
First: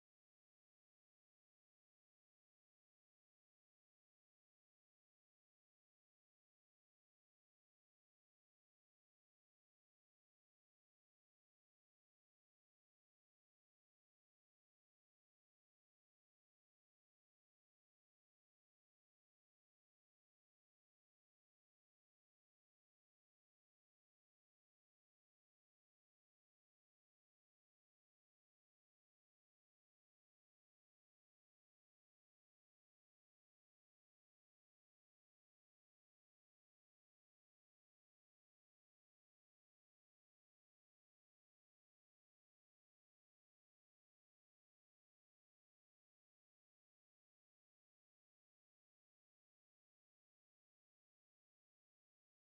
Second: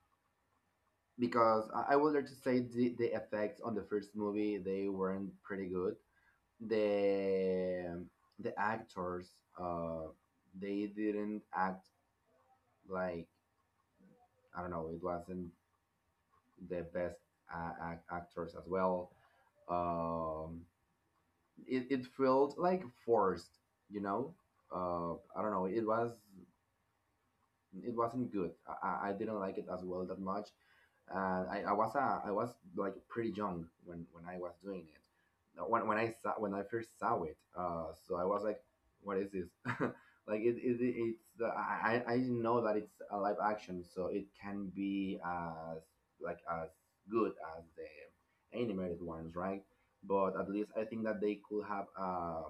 because I would like to say the effects on the first movie, they weren't pretty good. The the actors, uh they didn't act, like, I don't know, it wasn't the best, actors as well. Um, it felt like forced, you know I don't know, it wasn't good. I didn't like it as well that much, and I was like pretty young when I was doing it. Now, when I first saw it, so I was like, what is this? Like it's, I know that it's a live action, so it can be as as good as the animated ones, right? But at least I think that they could have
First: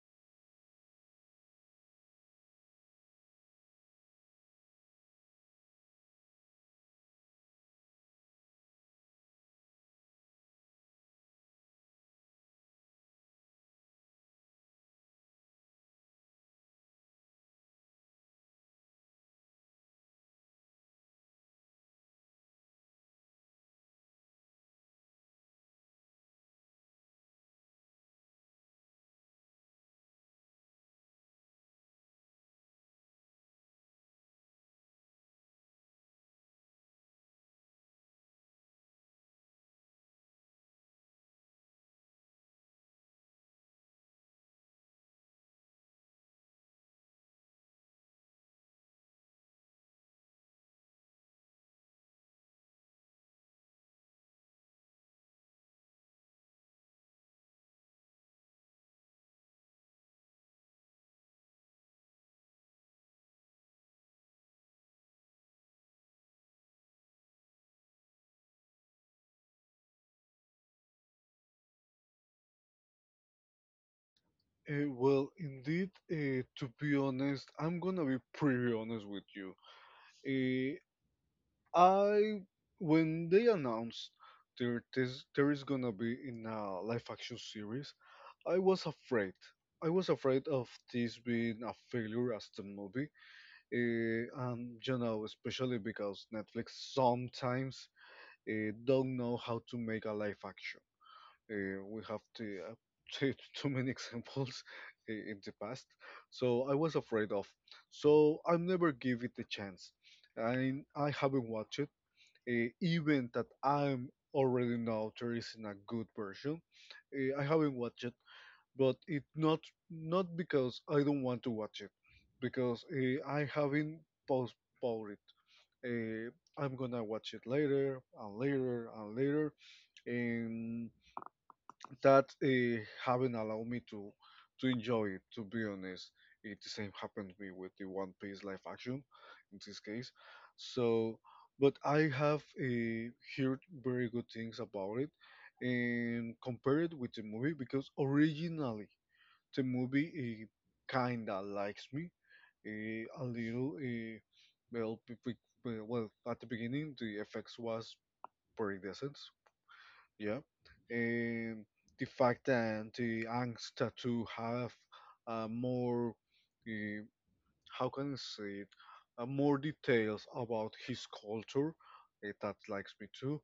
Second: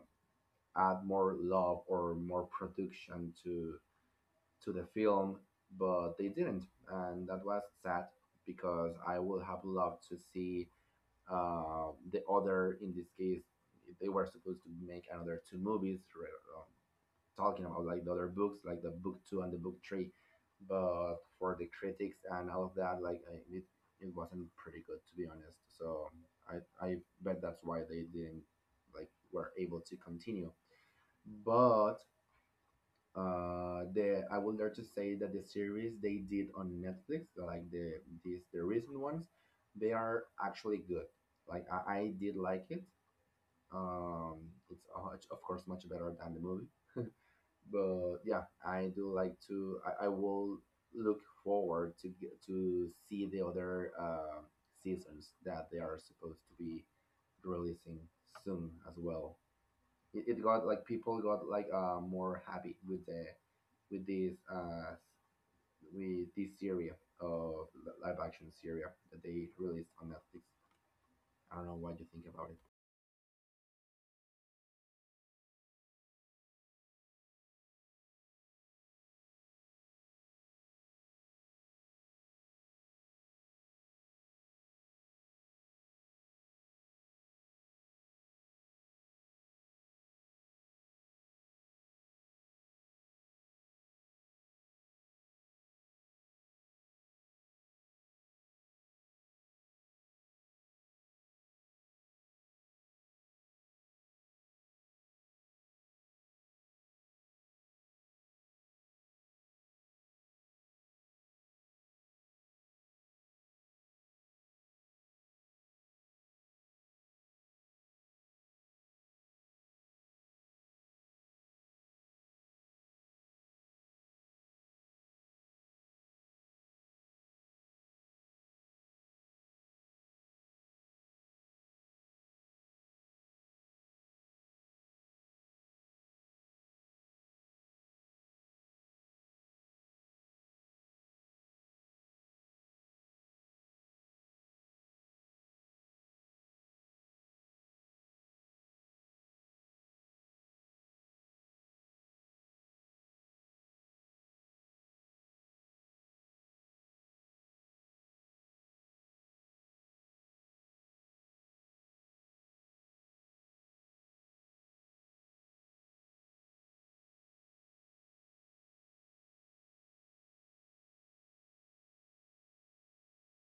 add more love or more production to the film, but they didn't, and that was sad, because I would have loved to see, the other. In this case, they were supposed to make another two movies, um, talking about like the other books, like the book two and the book three, but for the critics and all of that, like, I, it wasn't pretty good, to be honest. So I I bet that's why they didn't, like, were able to continue, but the I would dare to say that the series they did on Netflix, like these, the recent ones, they are actually good. Like, I did like it. um it's, of course, much better than the movie, but yeah, I do like to I will look forward to to see the other, seasons that they are supposed to be releasing soon as well. It got like People got, like, more happy with the with this, with this series of live action series that they released on Netflix. I don't know what you think about it.
Well, indeed, to be honest, I'm gonna be pretty honest with you. Uh, I, when they announced there is gonna be in a live action series, I was afraid. I was afraid of this being a failure as the movie, and you know, especially because Netflix sometimes don't know how to make a live action. We have to, too many examples in the past, so I was afraid of. So I never give it a chance. I haven't watched it, even that I'm already know there isn't a good version. I haven't watched it, but it not because I don't want to watch it, because I haven't postponed it. Uh, I'm gonna watch it later and later and later, and that haven't allowed me to enjoy it. To be honest, it the same happened to me with the One Piece live action in this case. So, but I have heard very good things about it and compare it with the movie because originally the movie kinda likes me a little. At the beginning the effects was pretty decent, yeah. And the fact that the youngster to have more, uh, how can I say it, more details about his culture, that likes me too.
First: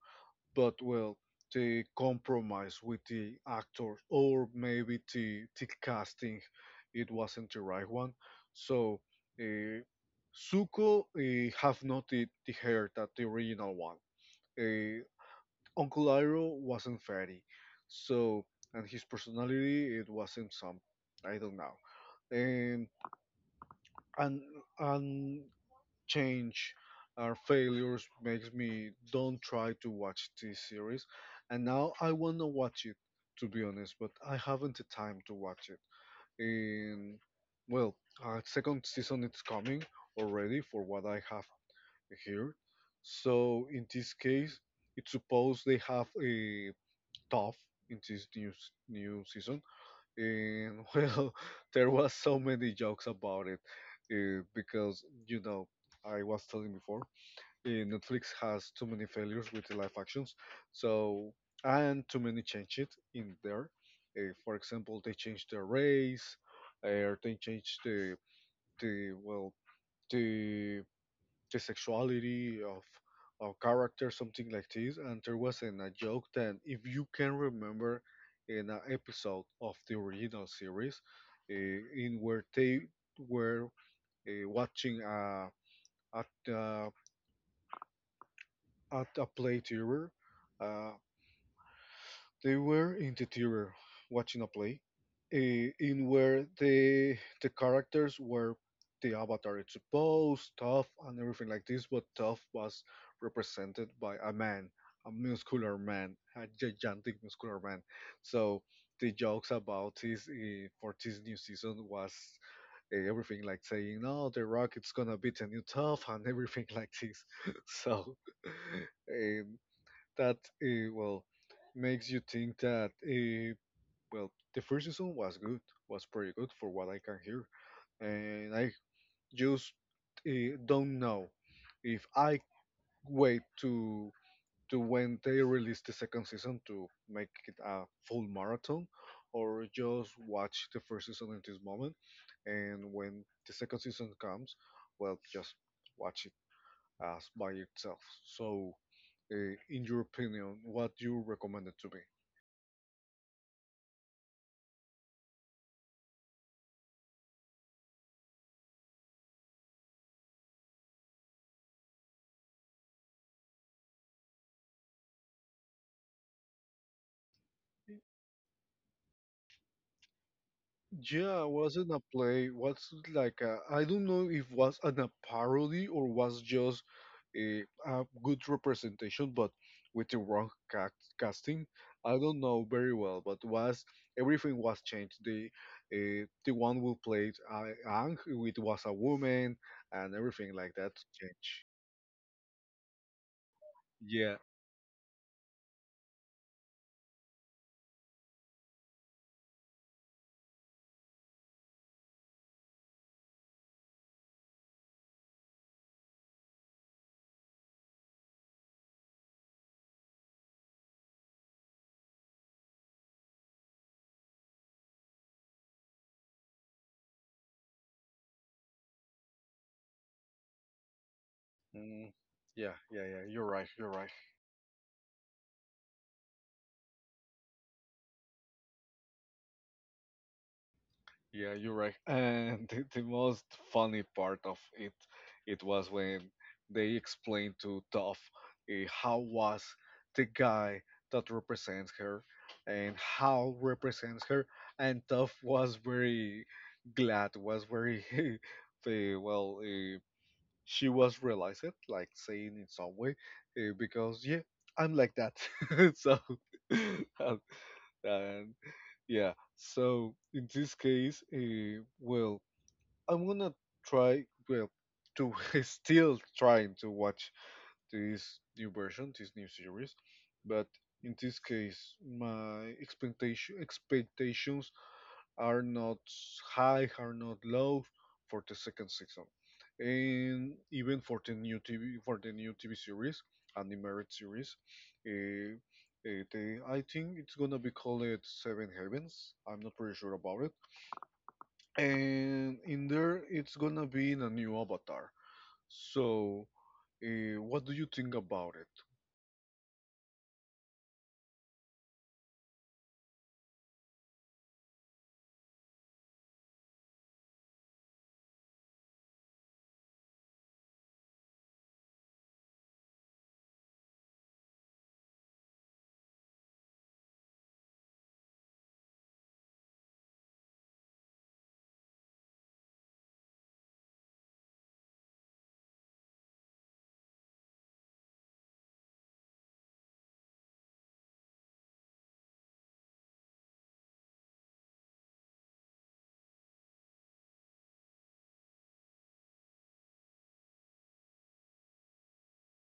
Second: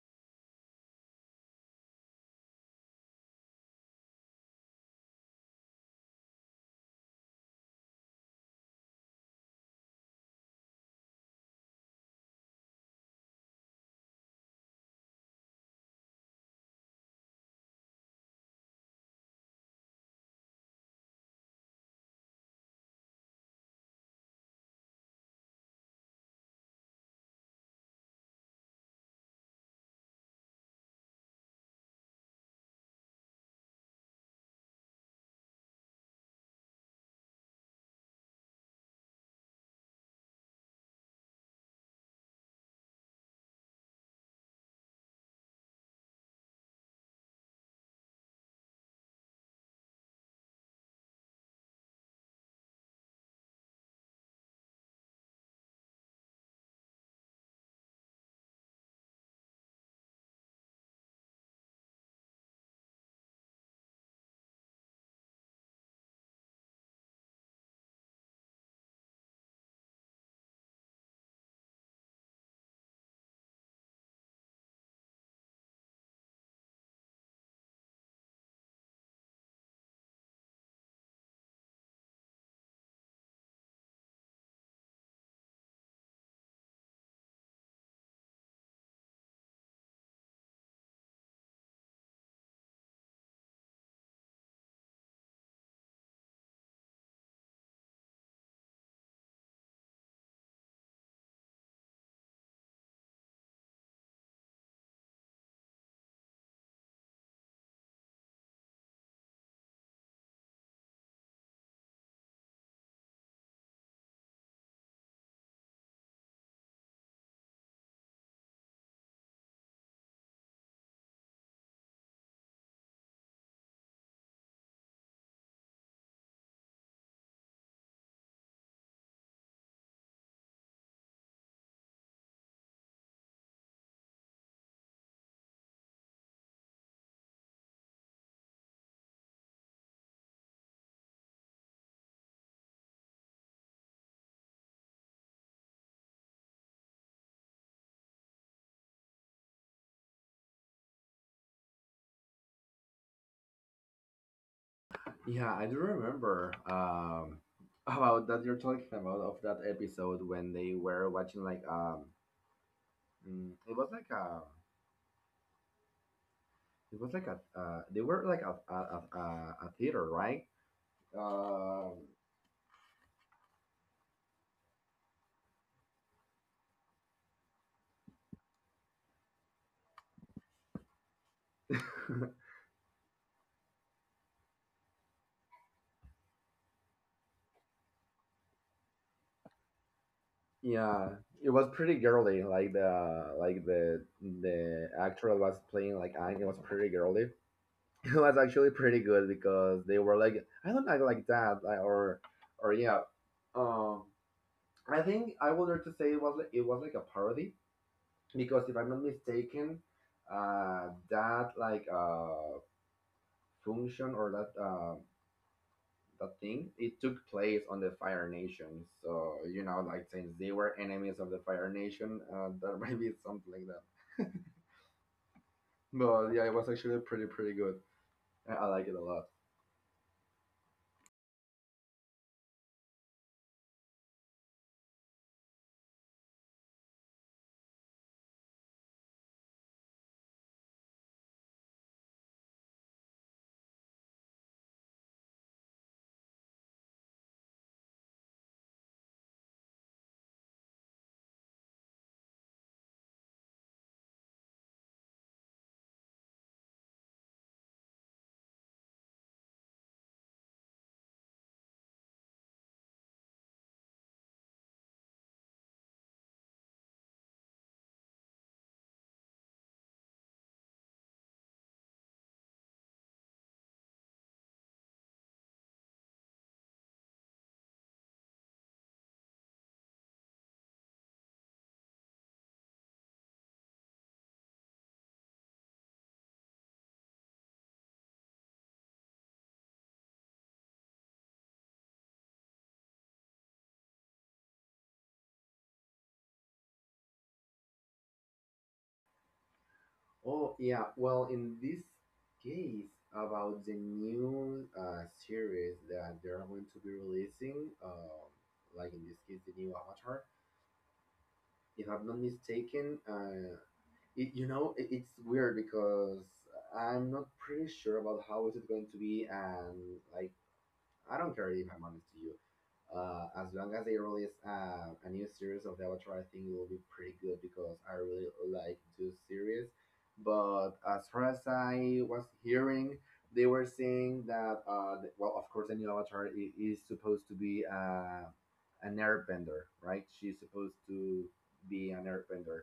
But well, the compromise with the actors or maybe the casting, it wasn't the right one. So uh, Zuko have not the hair that the original one. eh, Uncle Iroh wasn't fatty, so and his personality it wasn't some, I don't know. And and and change our failures makes me don't try to watch this series. And now I wanna watch it, to be honest, but I haven't the time to watch it. And well, second season it's coming already for what I have here. So in this case, it's supposed they have a tough in this new new season, and well, there was so many jokes about it because you know I was telling before, Netflix has too many failures with the live actions, so and too many changes in there. For example, they changed the race, or they changed the well the the sexuality of character, something like this. And there was in a joke that, if you can remember, in an episode of the original series, in where they were watching at uh, at a play theater. Uh, They were in the theater watching a play, in where the characters were the avatar. It's supposed tough and everything like this, but tough was represented by a man, a muscular man, a gigantic muscular man. So the jokes about this for this new season was everything like saying, "No, The Rock it's gonna be the new tough" and everything like this. So. eh, that uh, well makes you think that well the first season was good, was pretty good for what I can hear, and I just don't know if I wait to when they release the second season to make it a full marathon, or just watch the first season at this moment, and when the second season comes, well, just watch it as by itself. So in your opinion, what you recommended to me?
Yeah, I do remember, about that you're talking about, of that episode when they were watching, like, it was like a, they were like a, a a theater, right.
Yeah, wasn't
um
a play. Was like a, I don't know if was an a parody or was just a good representation, but with the wrong ca casting. I don't know very well, but was everything was changed. The one who played Ang, it was a woman, and everything like that
Yeah, it
changed.
was pretty girly. Like
Yeah.
the actor that was playing, like, Ang. It was pretty girly. It was actually pretty good because they were like, I don't act like that, like, or yeah. Um, I think I would like to say it was like a parody, because if I'm not mistaken, that, like, function, or that the thing, it took place on the Fire Nation. So you know, like, since they were enemies of the Fire
Mm,
Nation,
yeah,
there might
yeah,
be
yeah. You're
something
right.
like
You're right.
that. But yeah, it was actually pretty pretty good. I like it a lot.
Yeah, you're right. And the most funny part of it, it was when they explained to Duff how was the guy that represents her and how represents her, and Duff was very glad, was very uh, well, uh, she was realized it, like saying in some way, because yeah, I'm like that. So uh, and yeah, so in this case, well, I'm gonna try, well, to still trying to watch this new version, this new series, but in this case, my expectations are not high, are not low for the second season, and even for the new TV for the new TV series, and the married series. Uh, they, I think it's gonna be called it Seven Heavens. I'm not pretty sure about it. And in there, it's gonna be in a new avatar. So, what do you think about it?
Oh yeah, well, in this case, about the new, series that they're going to be releasing, like, in this case, the new avatar, if I'm not mistaken, it, you know, it, it's weird, because I'm not pretty sure about how is it going to be, and, like, I don't care, if I'm honest to you. As long as they release, a new series of the Avatar, I think it will be pretty good, because I really like this series. But as far as I was hearing, they were saying that, well, of course, the new Avatar is supposed to be, an airbender, right? She's supposed to be an airbender,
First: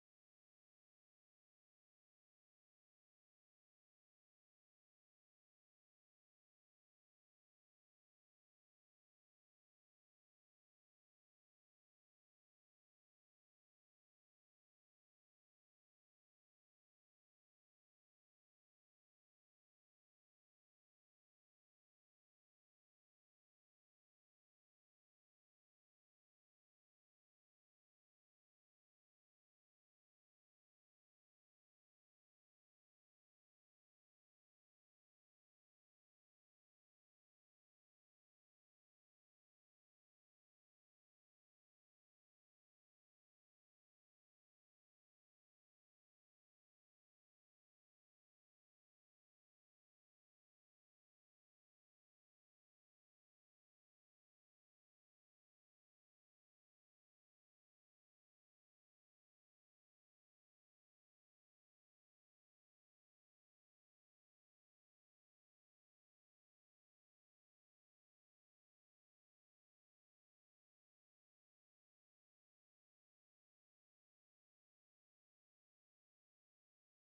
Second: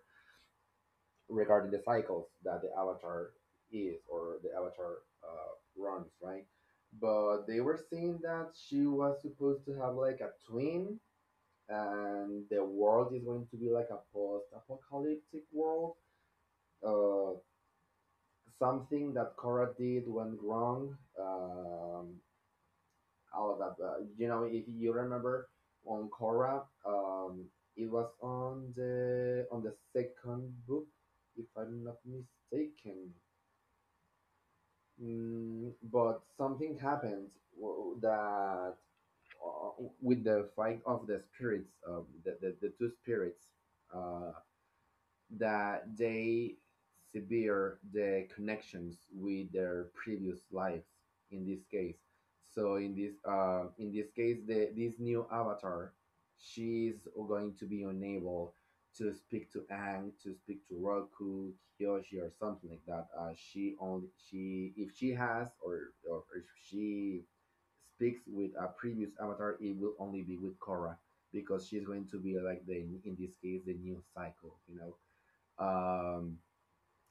regarding the cycles that the avatar runs, right? But they were saying that she was supposed to have, like, a twin, and the world is going to be like a post apocalyptic world. Uh, Something that Korra did went wrong. All of that. You know, if you remember, on Korra, it was on the second book, if I'm not mistaken. But something happened, w- that uh, with the fight of the spirits, the two spirits. Uh, that they sever the connections with their previous lives, in this case. So in this, in this case, this new avatar, she's going to be unable to speak to Ang, to speak to Roku, Kyoshi, or something like that. She only she If she has, or if she speaks with a previous avatar, it will only be with Korra, because she's going to be like the, in this case, the new cycle, you know. Um,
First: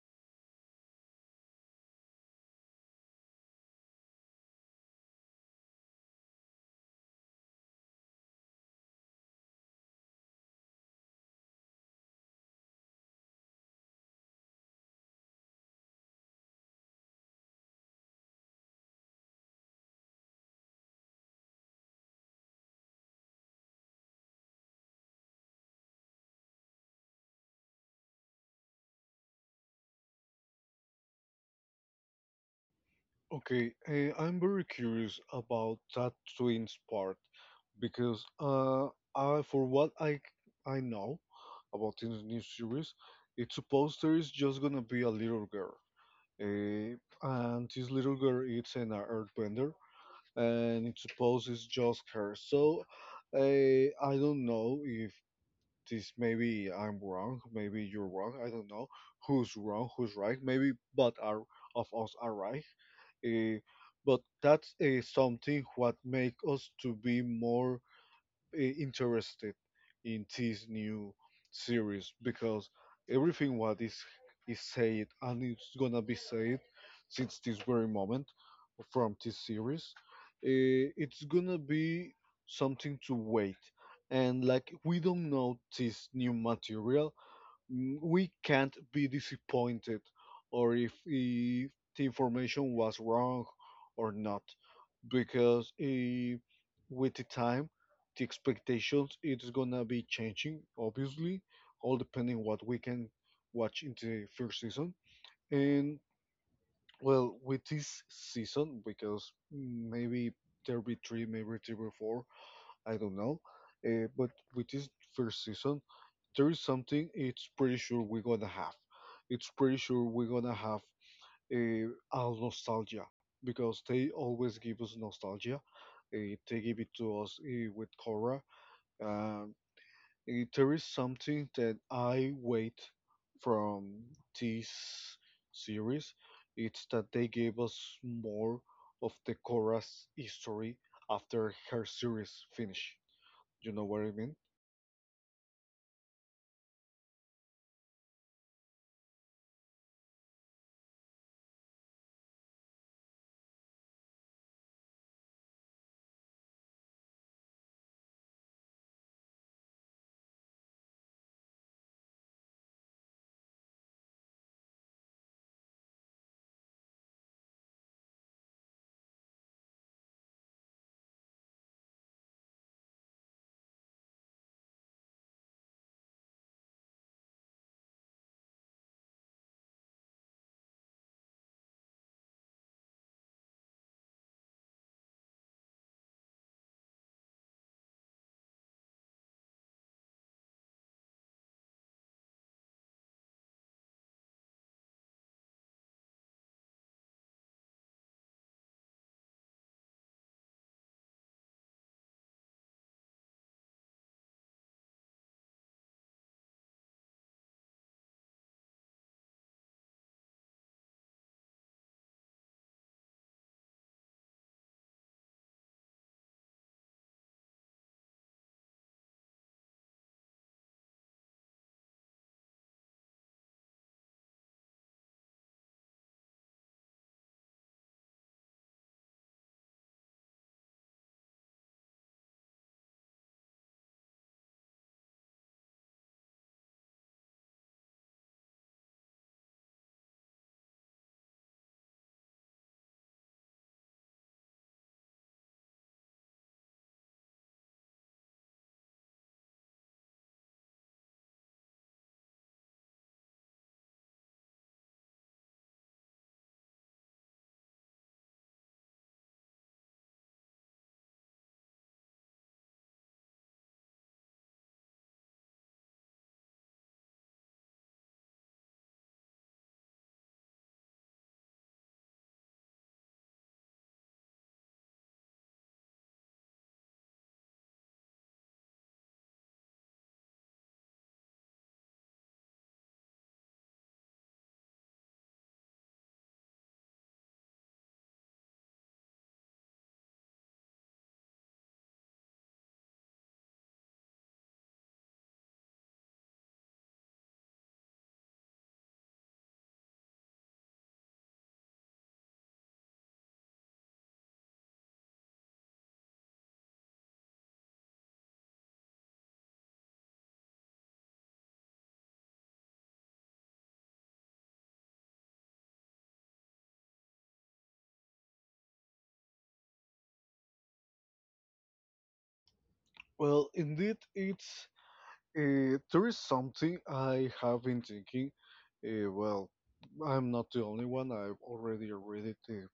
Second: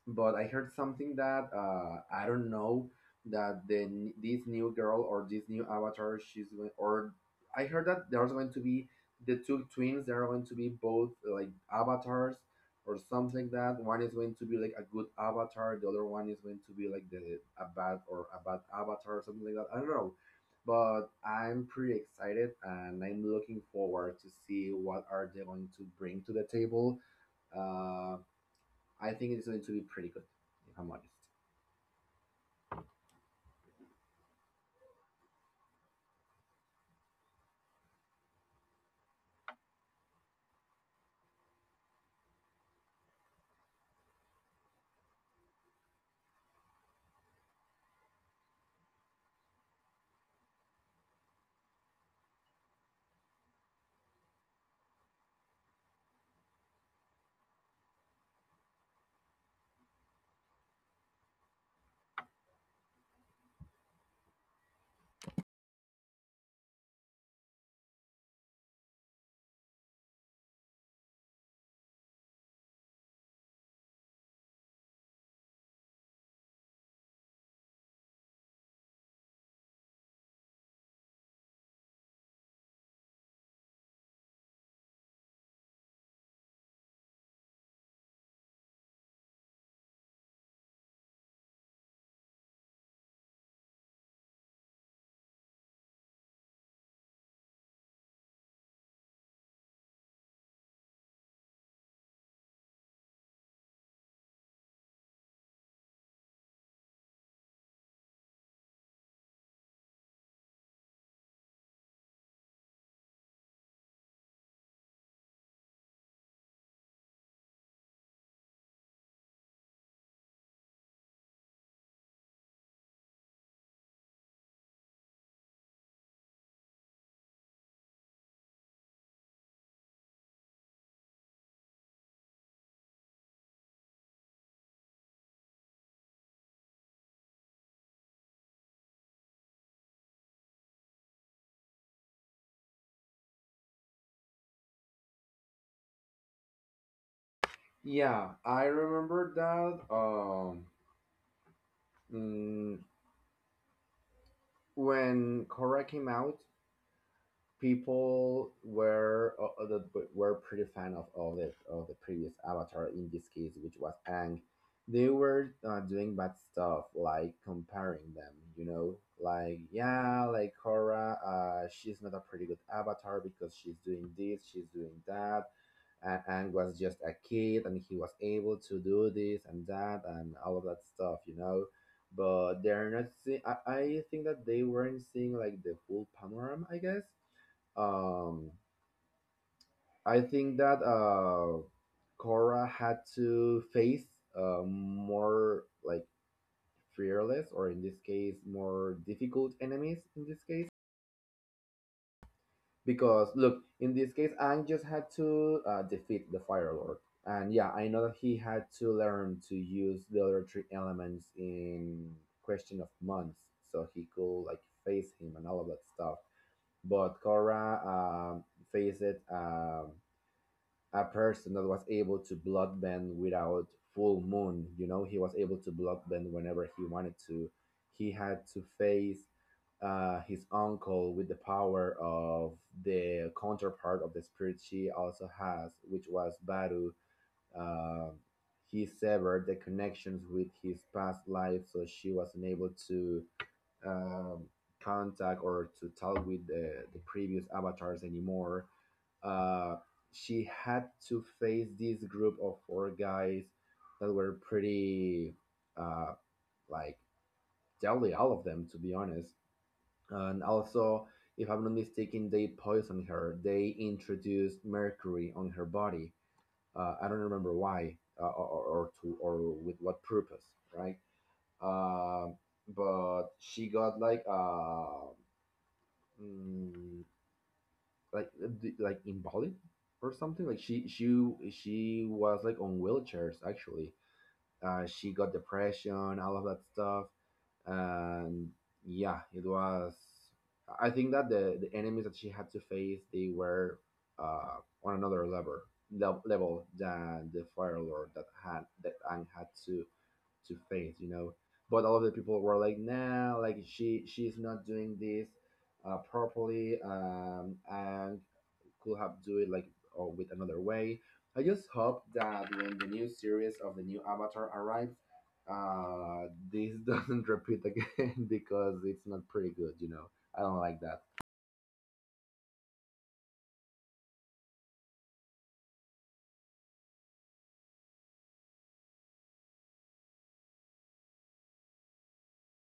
but I heard something that, I don't know, that this new girl, or this new avatar, she's going or I heard that there's going to be the two twins. They're going to be both, like, avatars, or something like that. One is going to be like a good avatar. The other one is going to be like the a bad or a bad avatar, or something like that. I don't know. But I'm pretty excited, and I'm looking forward to see what are they going to bring to the table. Uh, I think it's going to be pretty good, if I'm honest.
Okay, I'm very curious about that twins part, because for what I know about this new series, it's supposed there is just gonna be a little girl, uh, and this little girl is an earthbender, and it's supposed it's just her. So I don't know if this maybe I'm wrong, maybe you're wrong. I don't know who's wrong, who's right. Maybe both are of us are right. Uh, but that's something what make us to be more interested in this new series because everything what is said and it's gonna be said since this very moment from this series it's gonna be something to wait, and like we don't know this new material. Mm, we can't be disappointed or if the information was wrong or not, because with the time the expectations it's gonna be changing obviously, all depending what we can watch in the first season. And well, with this season, because maybe there'll be three, maybe three or four, I don't know. But with this first season there is something it's pretty sure we're gonna have, it's pretty sure we're gonna have all nostalgia because they always give us nostalgia. They give it to us with Korra. Um, there is something that I wait from this series. It's that they gave us more of the Korra's history after her series finished. You know what I mean?
Yeah, I remember that, mm, when Korra came out, people were, that were pretty fan of, of the previous avatar, in this case, which was Ang. They were, doing bad stuff, like comparing them. You know, like yeah, like Korra, she's not a pretty good avatar, because she's doing this, she's doing that, and Ang was just a kid, and he was able to do this and that, and all of that stuff, you know. But they're not seeing. I think that they weren't seeing, like, the full panorama, I guess. um, I think that, Cora had to face, more like fearless, or in this case, more difficult enemies. In this case, because look, in this case, Ang just had to, defeat the Fire Lord, and yeah, I know that he had to learn to use the other three elements in question of months, so he could, like, face him and all of that stuff. But Cora, faced it. A person that was able to blood bend without full moon. You know, he was able to blood bend whenever he wanted to. He had to face, his uncle, with the power of the counterpart of the spirit she also has, which was Baru. Uh, he severed the connections with his past life, so she was unable to, um, contact, or to talk with the previous avatars anymore. uh, she had to face this group of four guys that were pretty, uh, like, deadly, all of them, to be honest. And also, if I'm not mistaken, they poisoned her. They introduced mercury on her body. I don't remember why, or to, or with what purpose, right? Uh, but she got, like, mm, like invalid, or something, like she was, like, on wheelchairs, actually. She got depression, all of that stuff. And yeah, it was, I think that the enemies that she had to face, they were, uh on another level than the Fire Lord that had that Aang had to face, you know. But all of the people were like, nah, like she's not doing this, properly, and could have do it, like, or with another way. I just hope that when the new series of the new Avatar arrives, this doesn't repeat again, because it's not pretty good. You know, I don't like that.
Well, indeed, it's there is something I have been thinking. Well, I'm not the only one. I've already read it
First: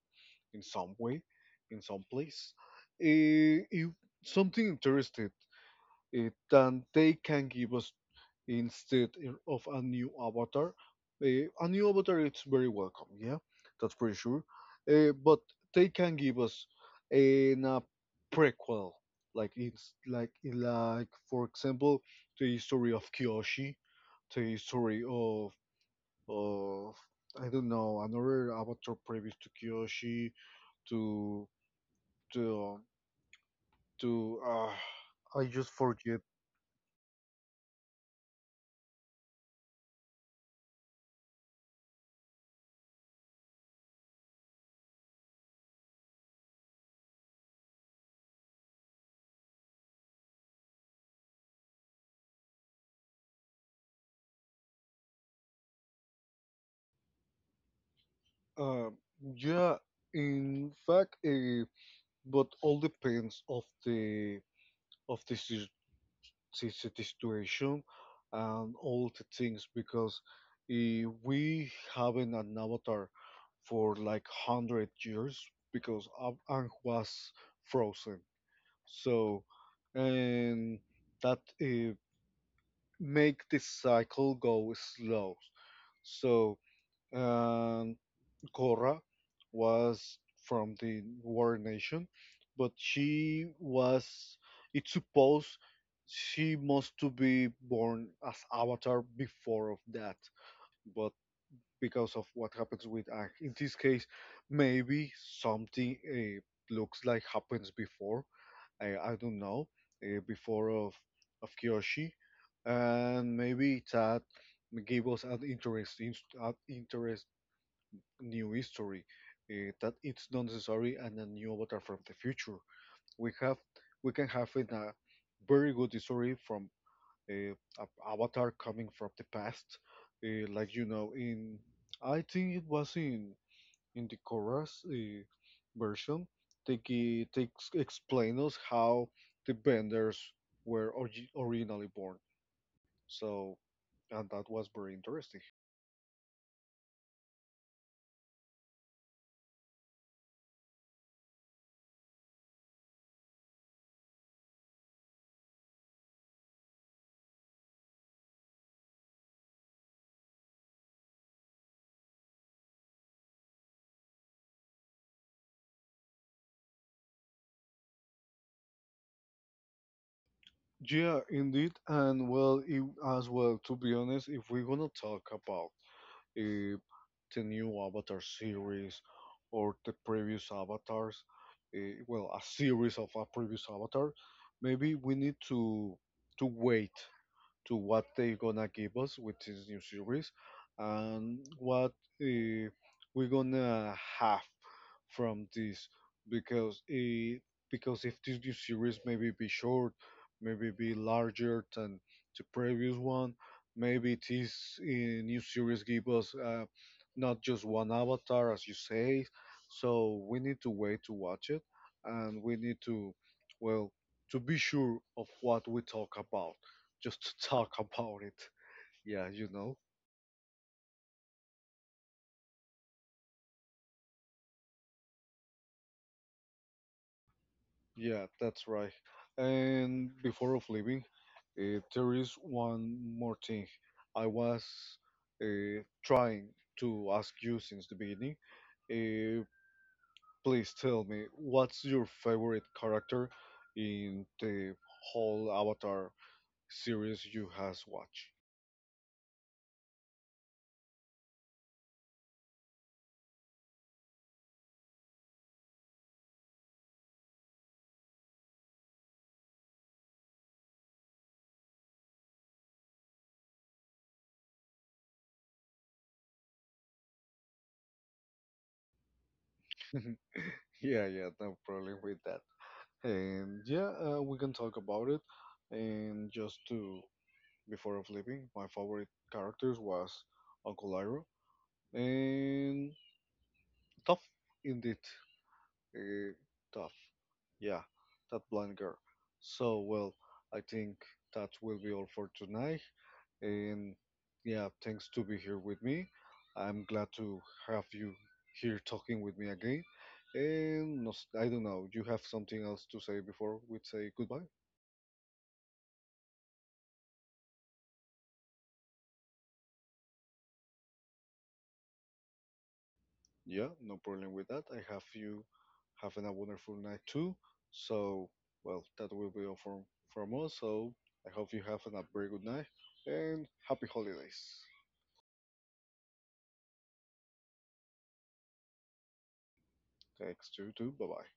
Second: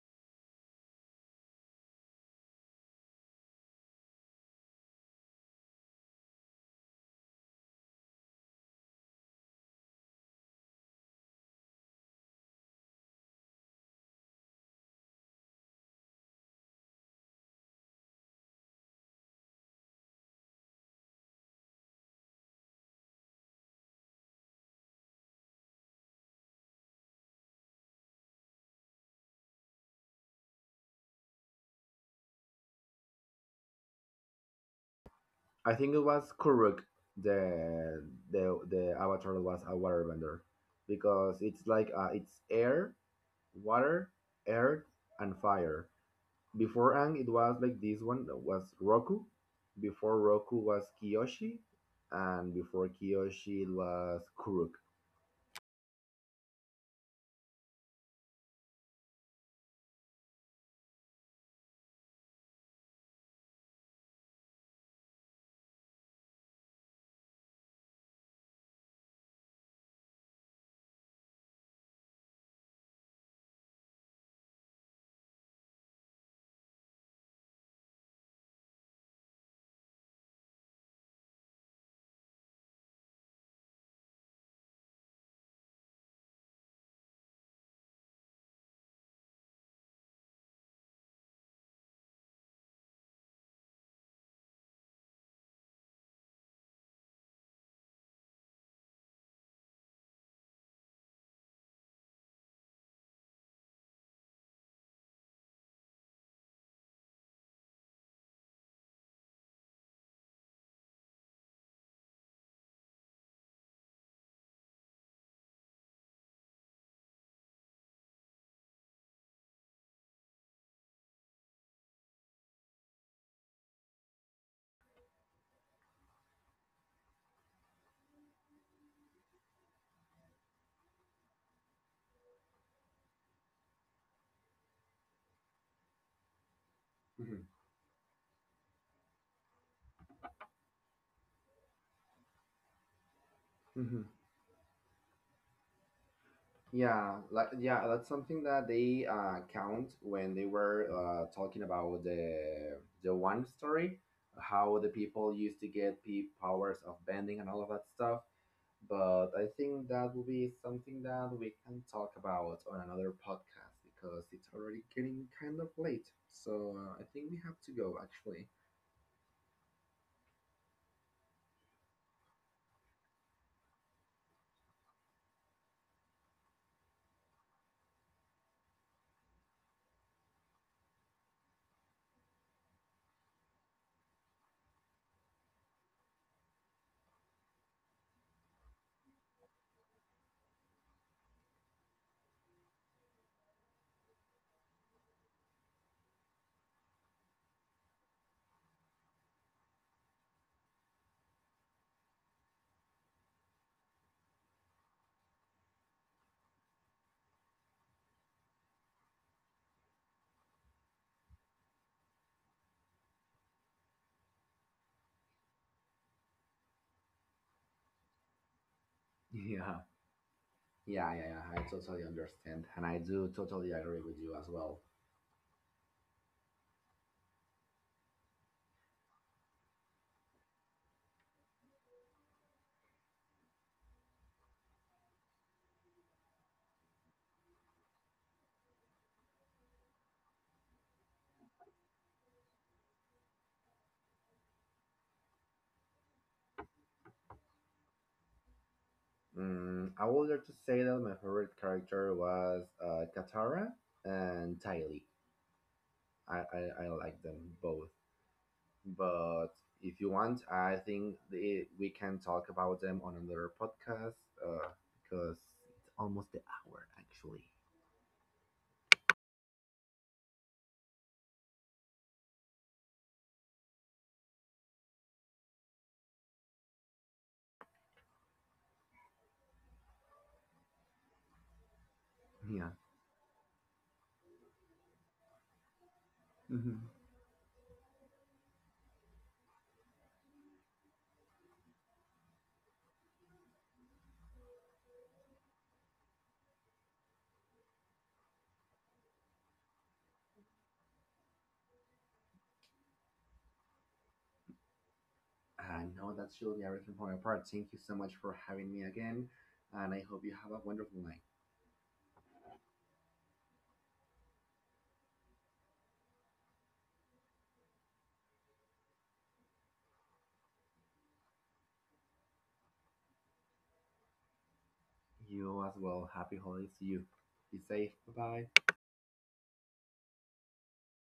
in some way, in some place. If something interested than they can give us instead of a new avatar. A new avatar it's very welcome, yeah, that's pretty sure. But they can give us a prequel, like it's like for example the history of Kyoshi, the history of I don't know another avatar previous to Kyoshi to to um, to uh, I just
I think it
forget.
was Kuruk, the the Avatar was a waterbender, because it's like, it's air, water, earth, and fire. Before Ang, it was like this one that was Roku. Before Roku was Kiyoshi, and before Kiyoshi, it was Kuruk.
Um, yeah, in fact, but all depends of the situation and all the things because if we haven't an avatar for like hundred years because Ang was frozen. So, and that make the cycle go slow. So, um, Korra was from the war nation, but she was. It's supposed she must to be born as Avatar before of that, but because of what happens with Aang, in this case, maybe something looks like happens before, I don't know, before of Kyoshi, and maybe that gave us an interest, in- an interest new history. That it's not necessary and a new avatar from the future. We have we can have in a very good history from a avatar coming from the past, like you know in I think it was in the chorus version, they,
Mhm.
they explain us how the Benders were originally born. So,
Mhm.
and that was very interesting.
Yeah, like yeah, that's something that they, count when they were, talking about the one story, how the people used to get the powers of bending and all of that stuff. But I think that will be something that we can talk about on another podcast, because it's already getting kind of late. So, I think we have to go, actually.
Yeah, indeed, and well, if, as well, to be honest, if we're gonna talk about uh, the new Avatar series or the previous Avatars, well, a series of a previous Avatar, maybe we need to wait to what they're gonna give us with this new series and what uh, we're gonna have from this, because because if this new series maybe be short, maybe be larger than the previous one, maybe this new series give us not just one avatar as you say, so we need to wait to watch it, and we need to well to be sure of what we talk about, just to talk about it. Yeah, you know.
Yeah, yeah, yeah, yeah, I totally understand, and I do totally agree with you as well.
Yeah, that's right. And before of leaving, there is one more thing. I was trying to ask you since the beginning. Uh, Please tell me, what's your favorite character in the whole Avatar series you has watched?
I would like to say that my favorite character was, Katara and Tylee. I like them both. But if you want, I think we can talk about them on another podcast, uh, because it's almost the hour, actually.
Yeah, yeah, no problem with that. And yeah, we can talk about it. And just to before of leaving, my favorite characters was Uncle Iroh
Yeah.
and tough, indeed. Uh, Tough.
Mhm.
Yeah, that blind girl. So, well, I think that will be all for tonight. And yeah, thanks to be here with me. I'm glad to have you here talking with me again. And no, I don't know, you have something else to say before we say goodbye?
I know that's really everything from my part. Thank you so much for having me again, and I hope you have a wonderful night.
Yeah, no problem with that. I have you having a wonderful night too. So, well, that will be all from us. So, I hope you have a very good night and happy holidays.
You as well. Happy holidays to you. Be safe. Bye bye.
Thanks to you too. Bye bye.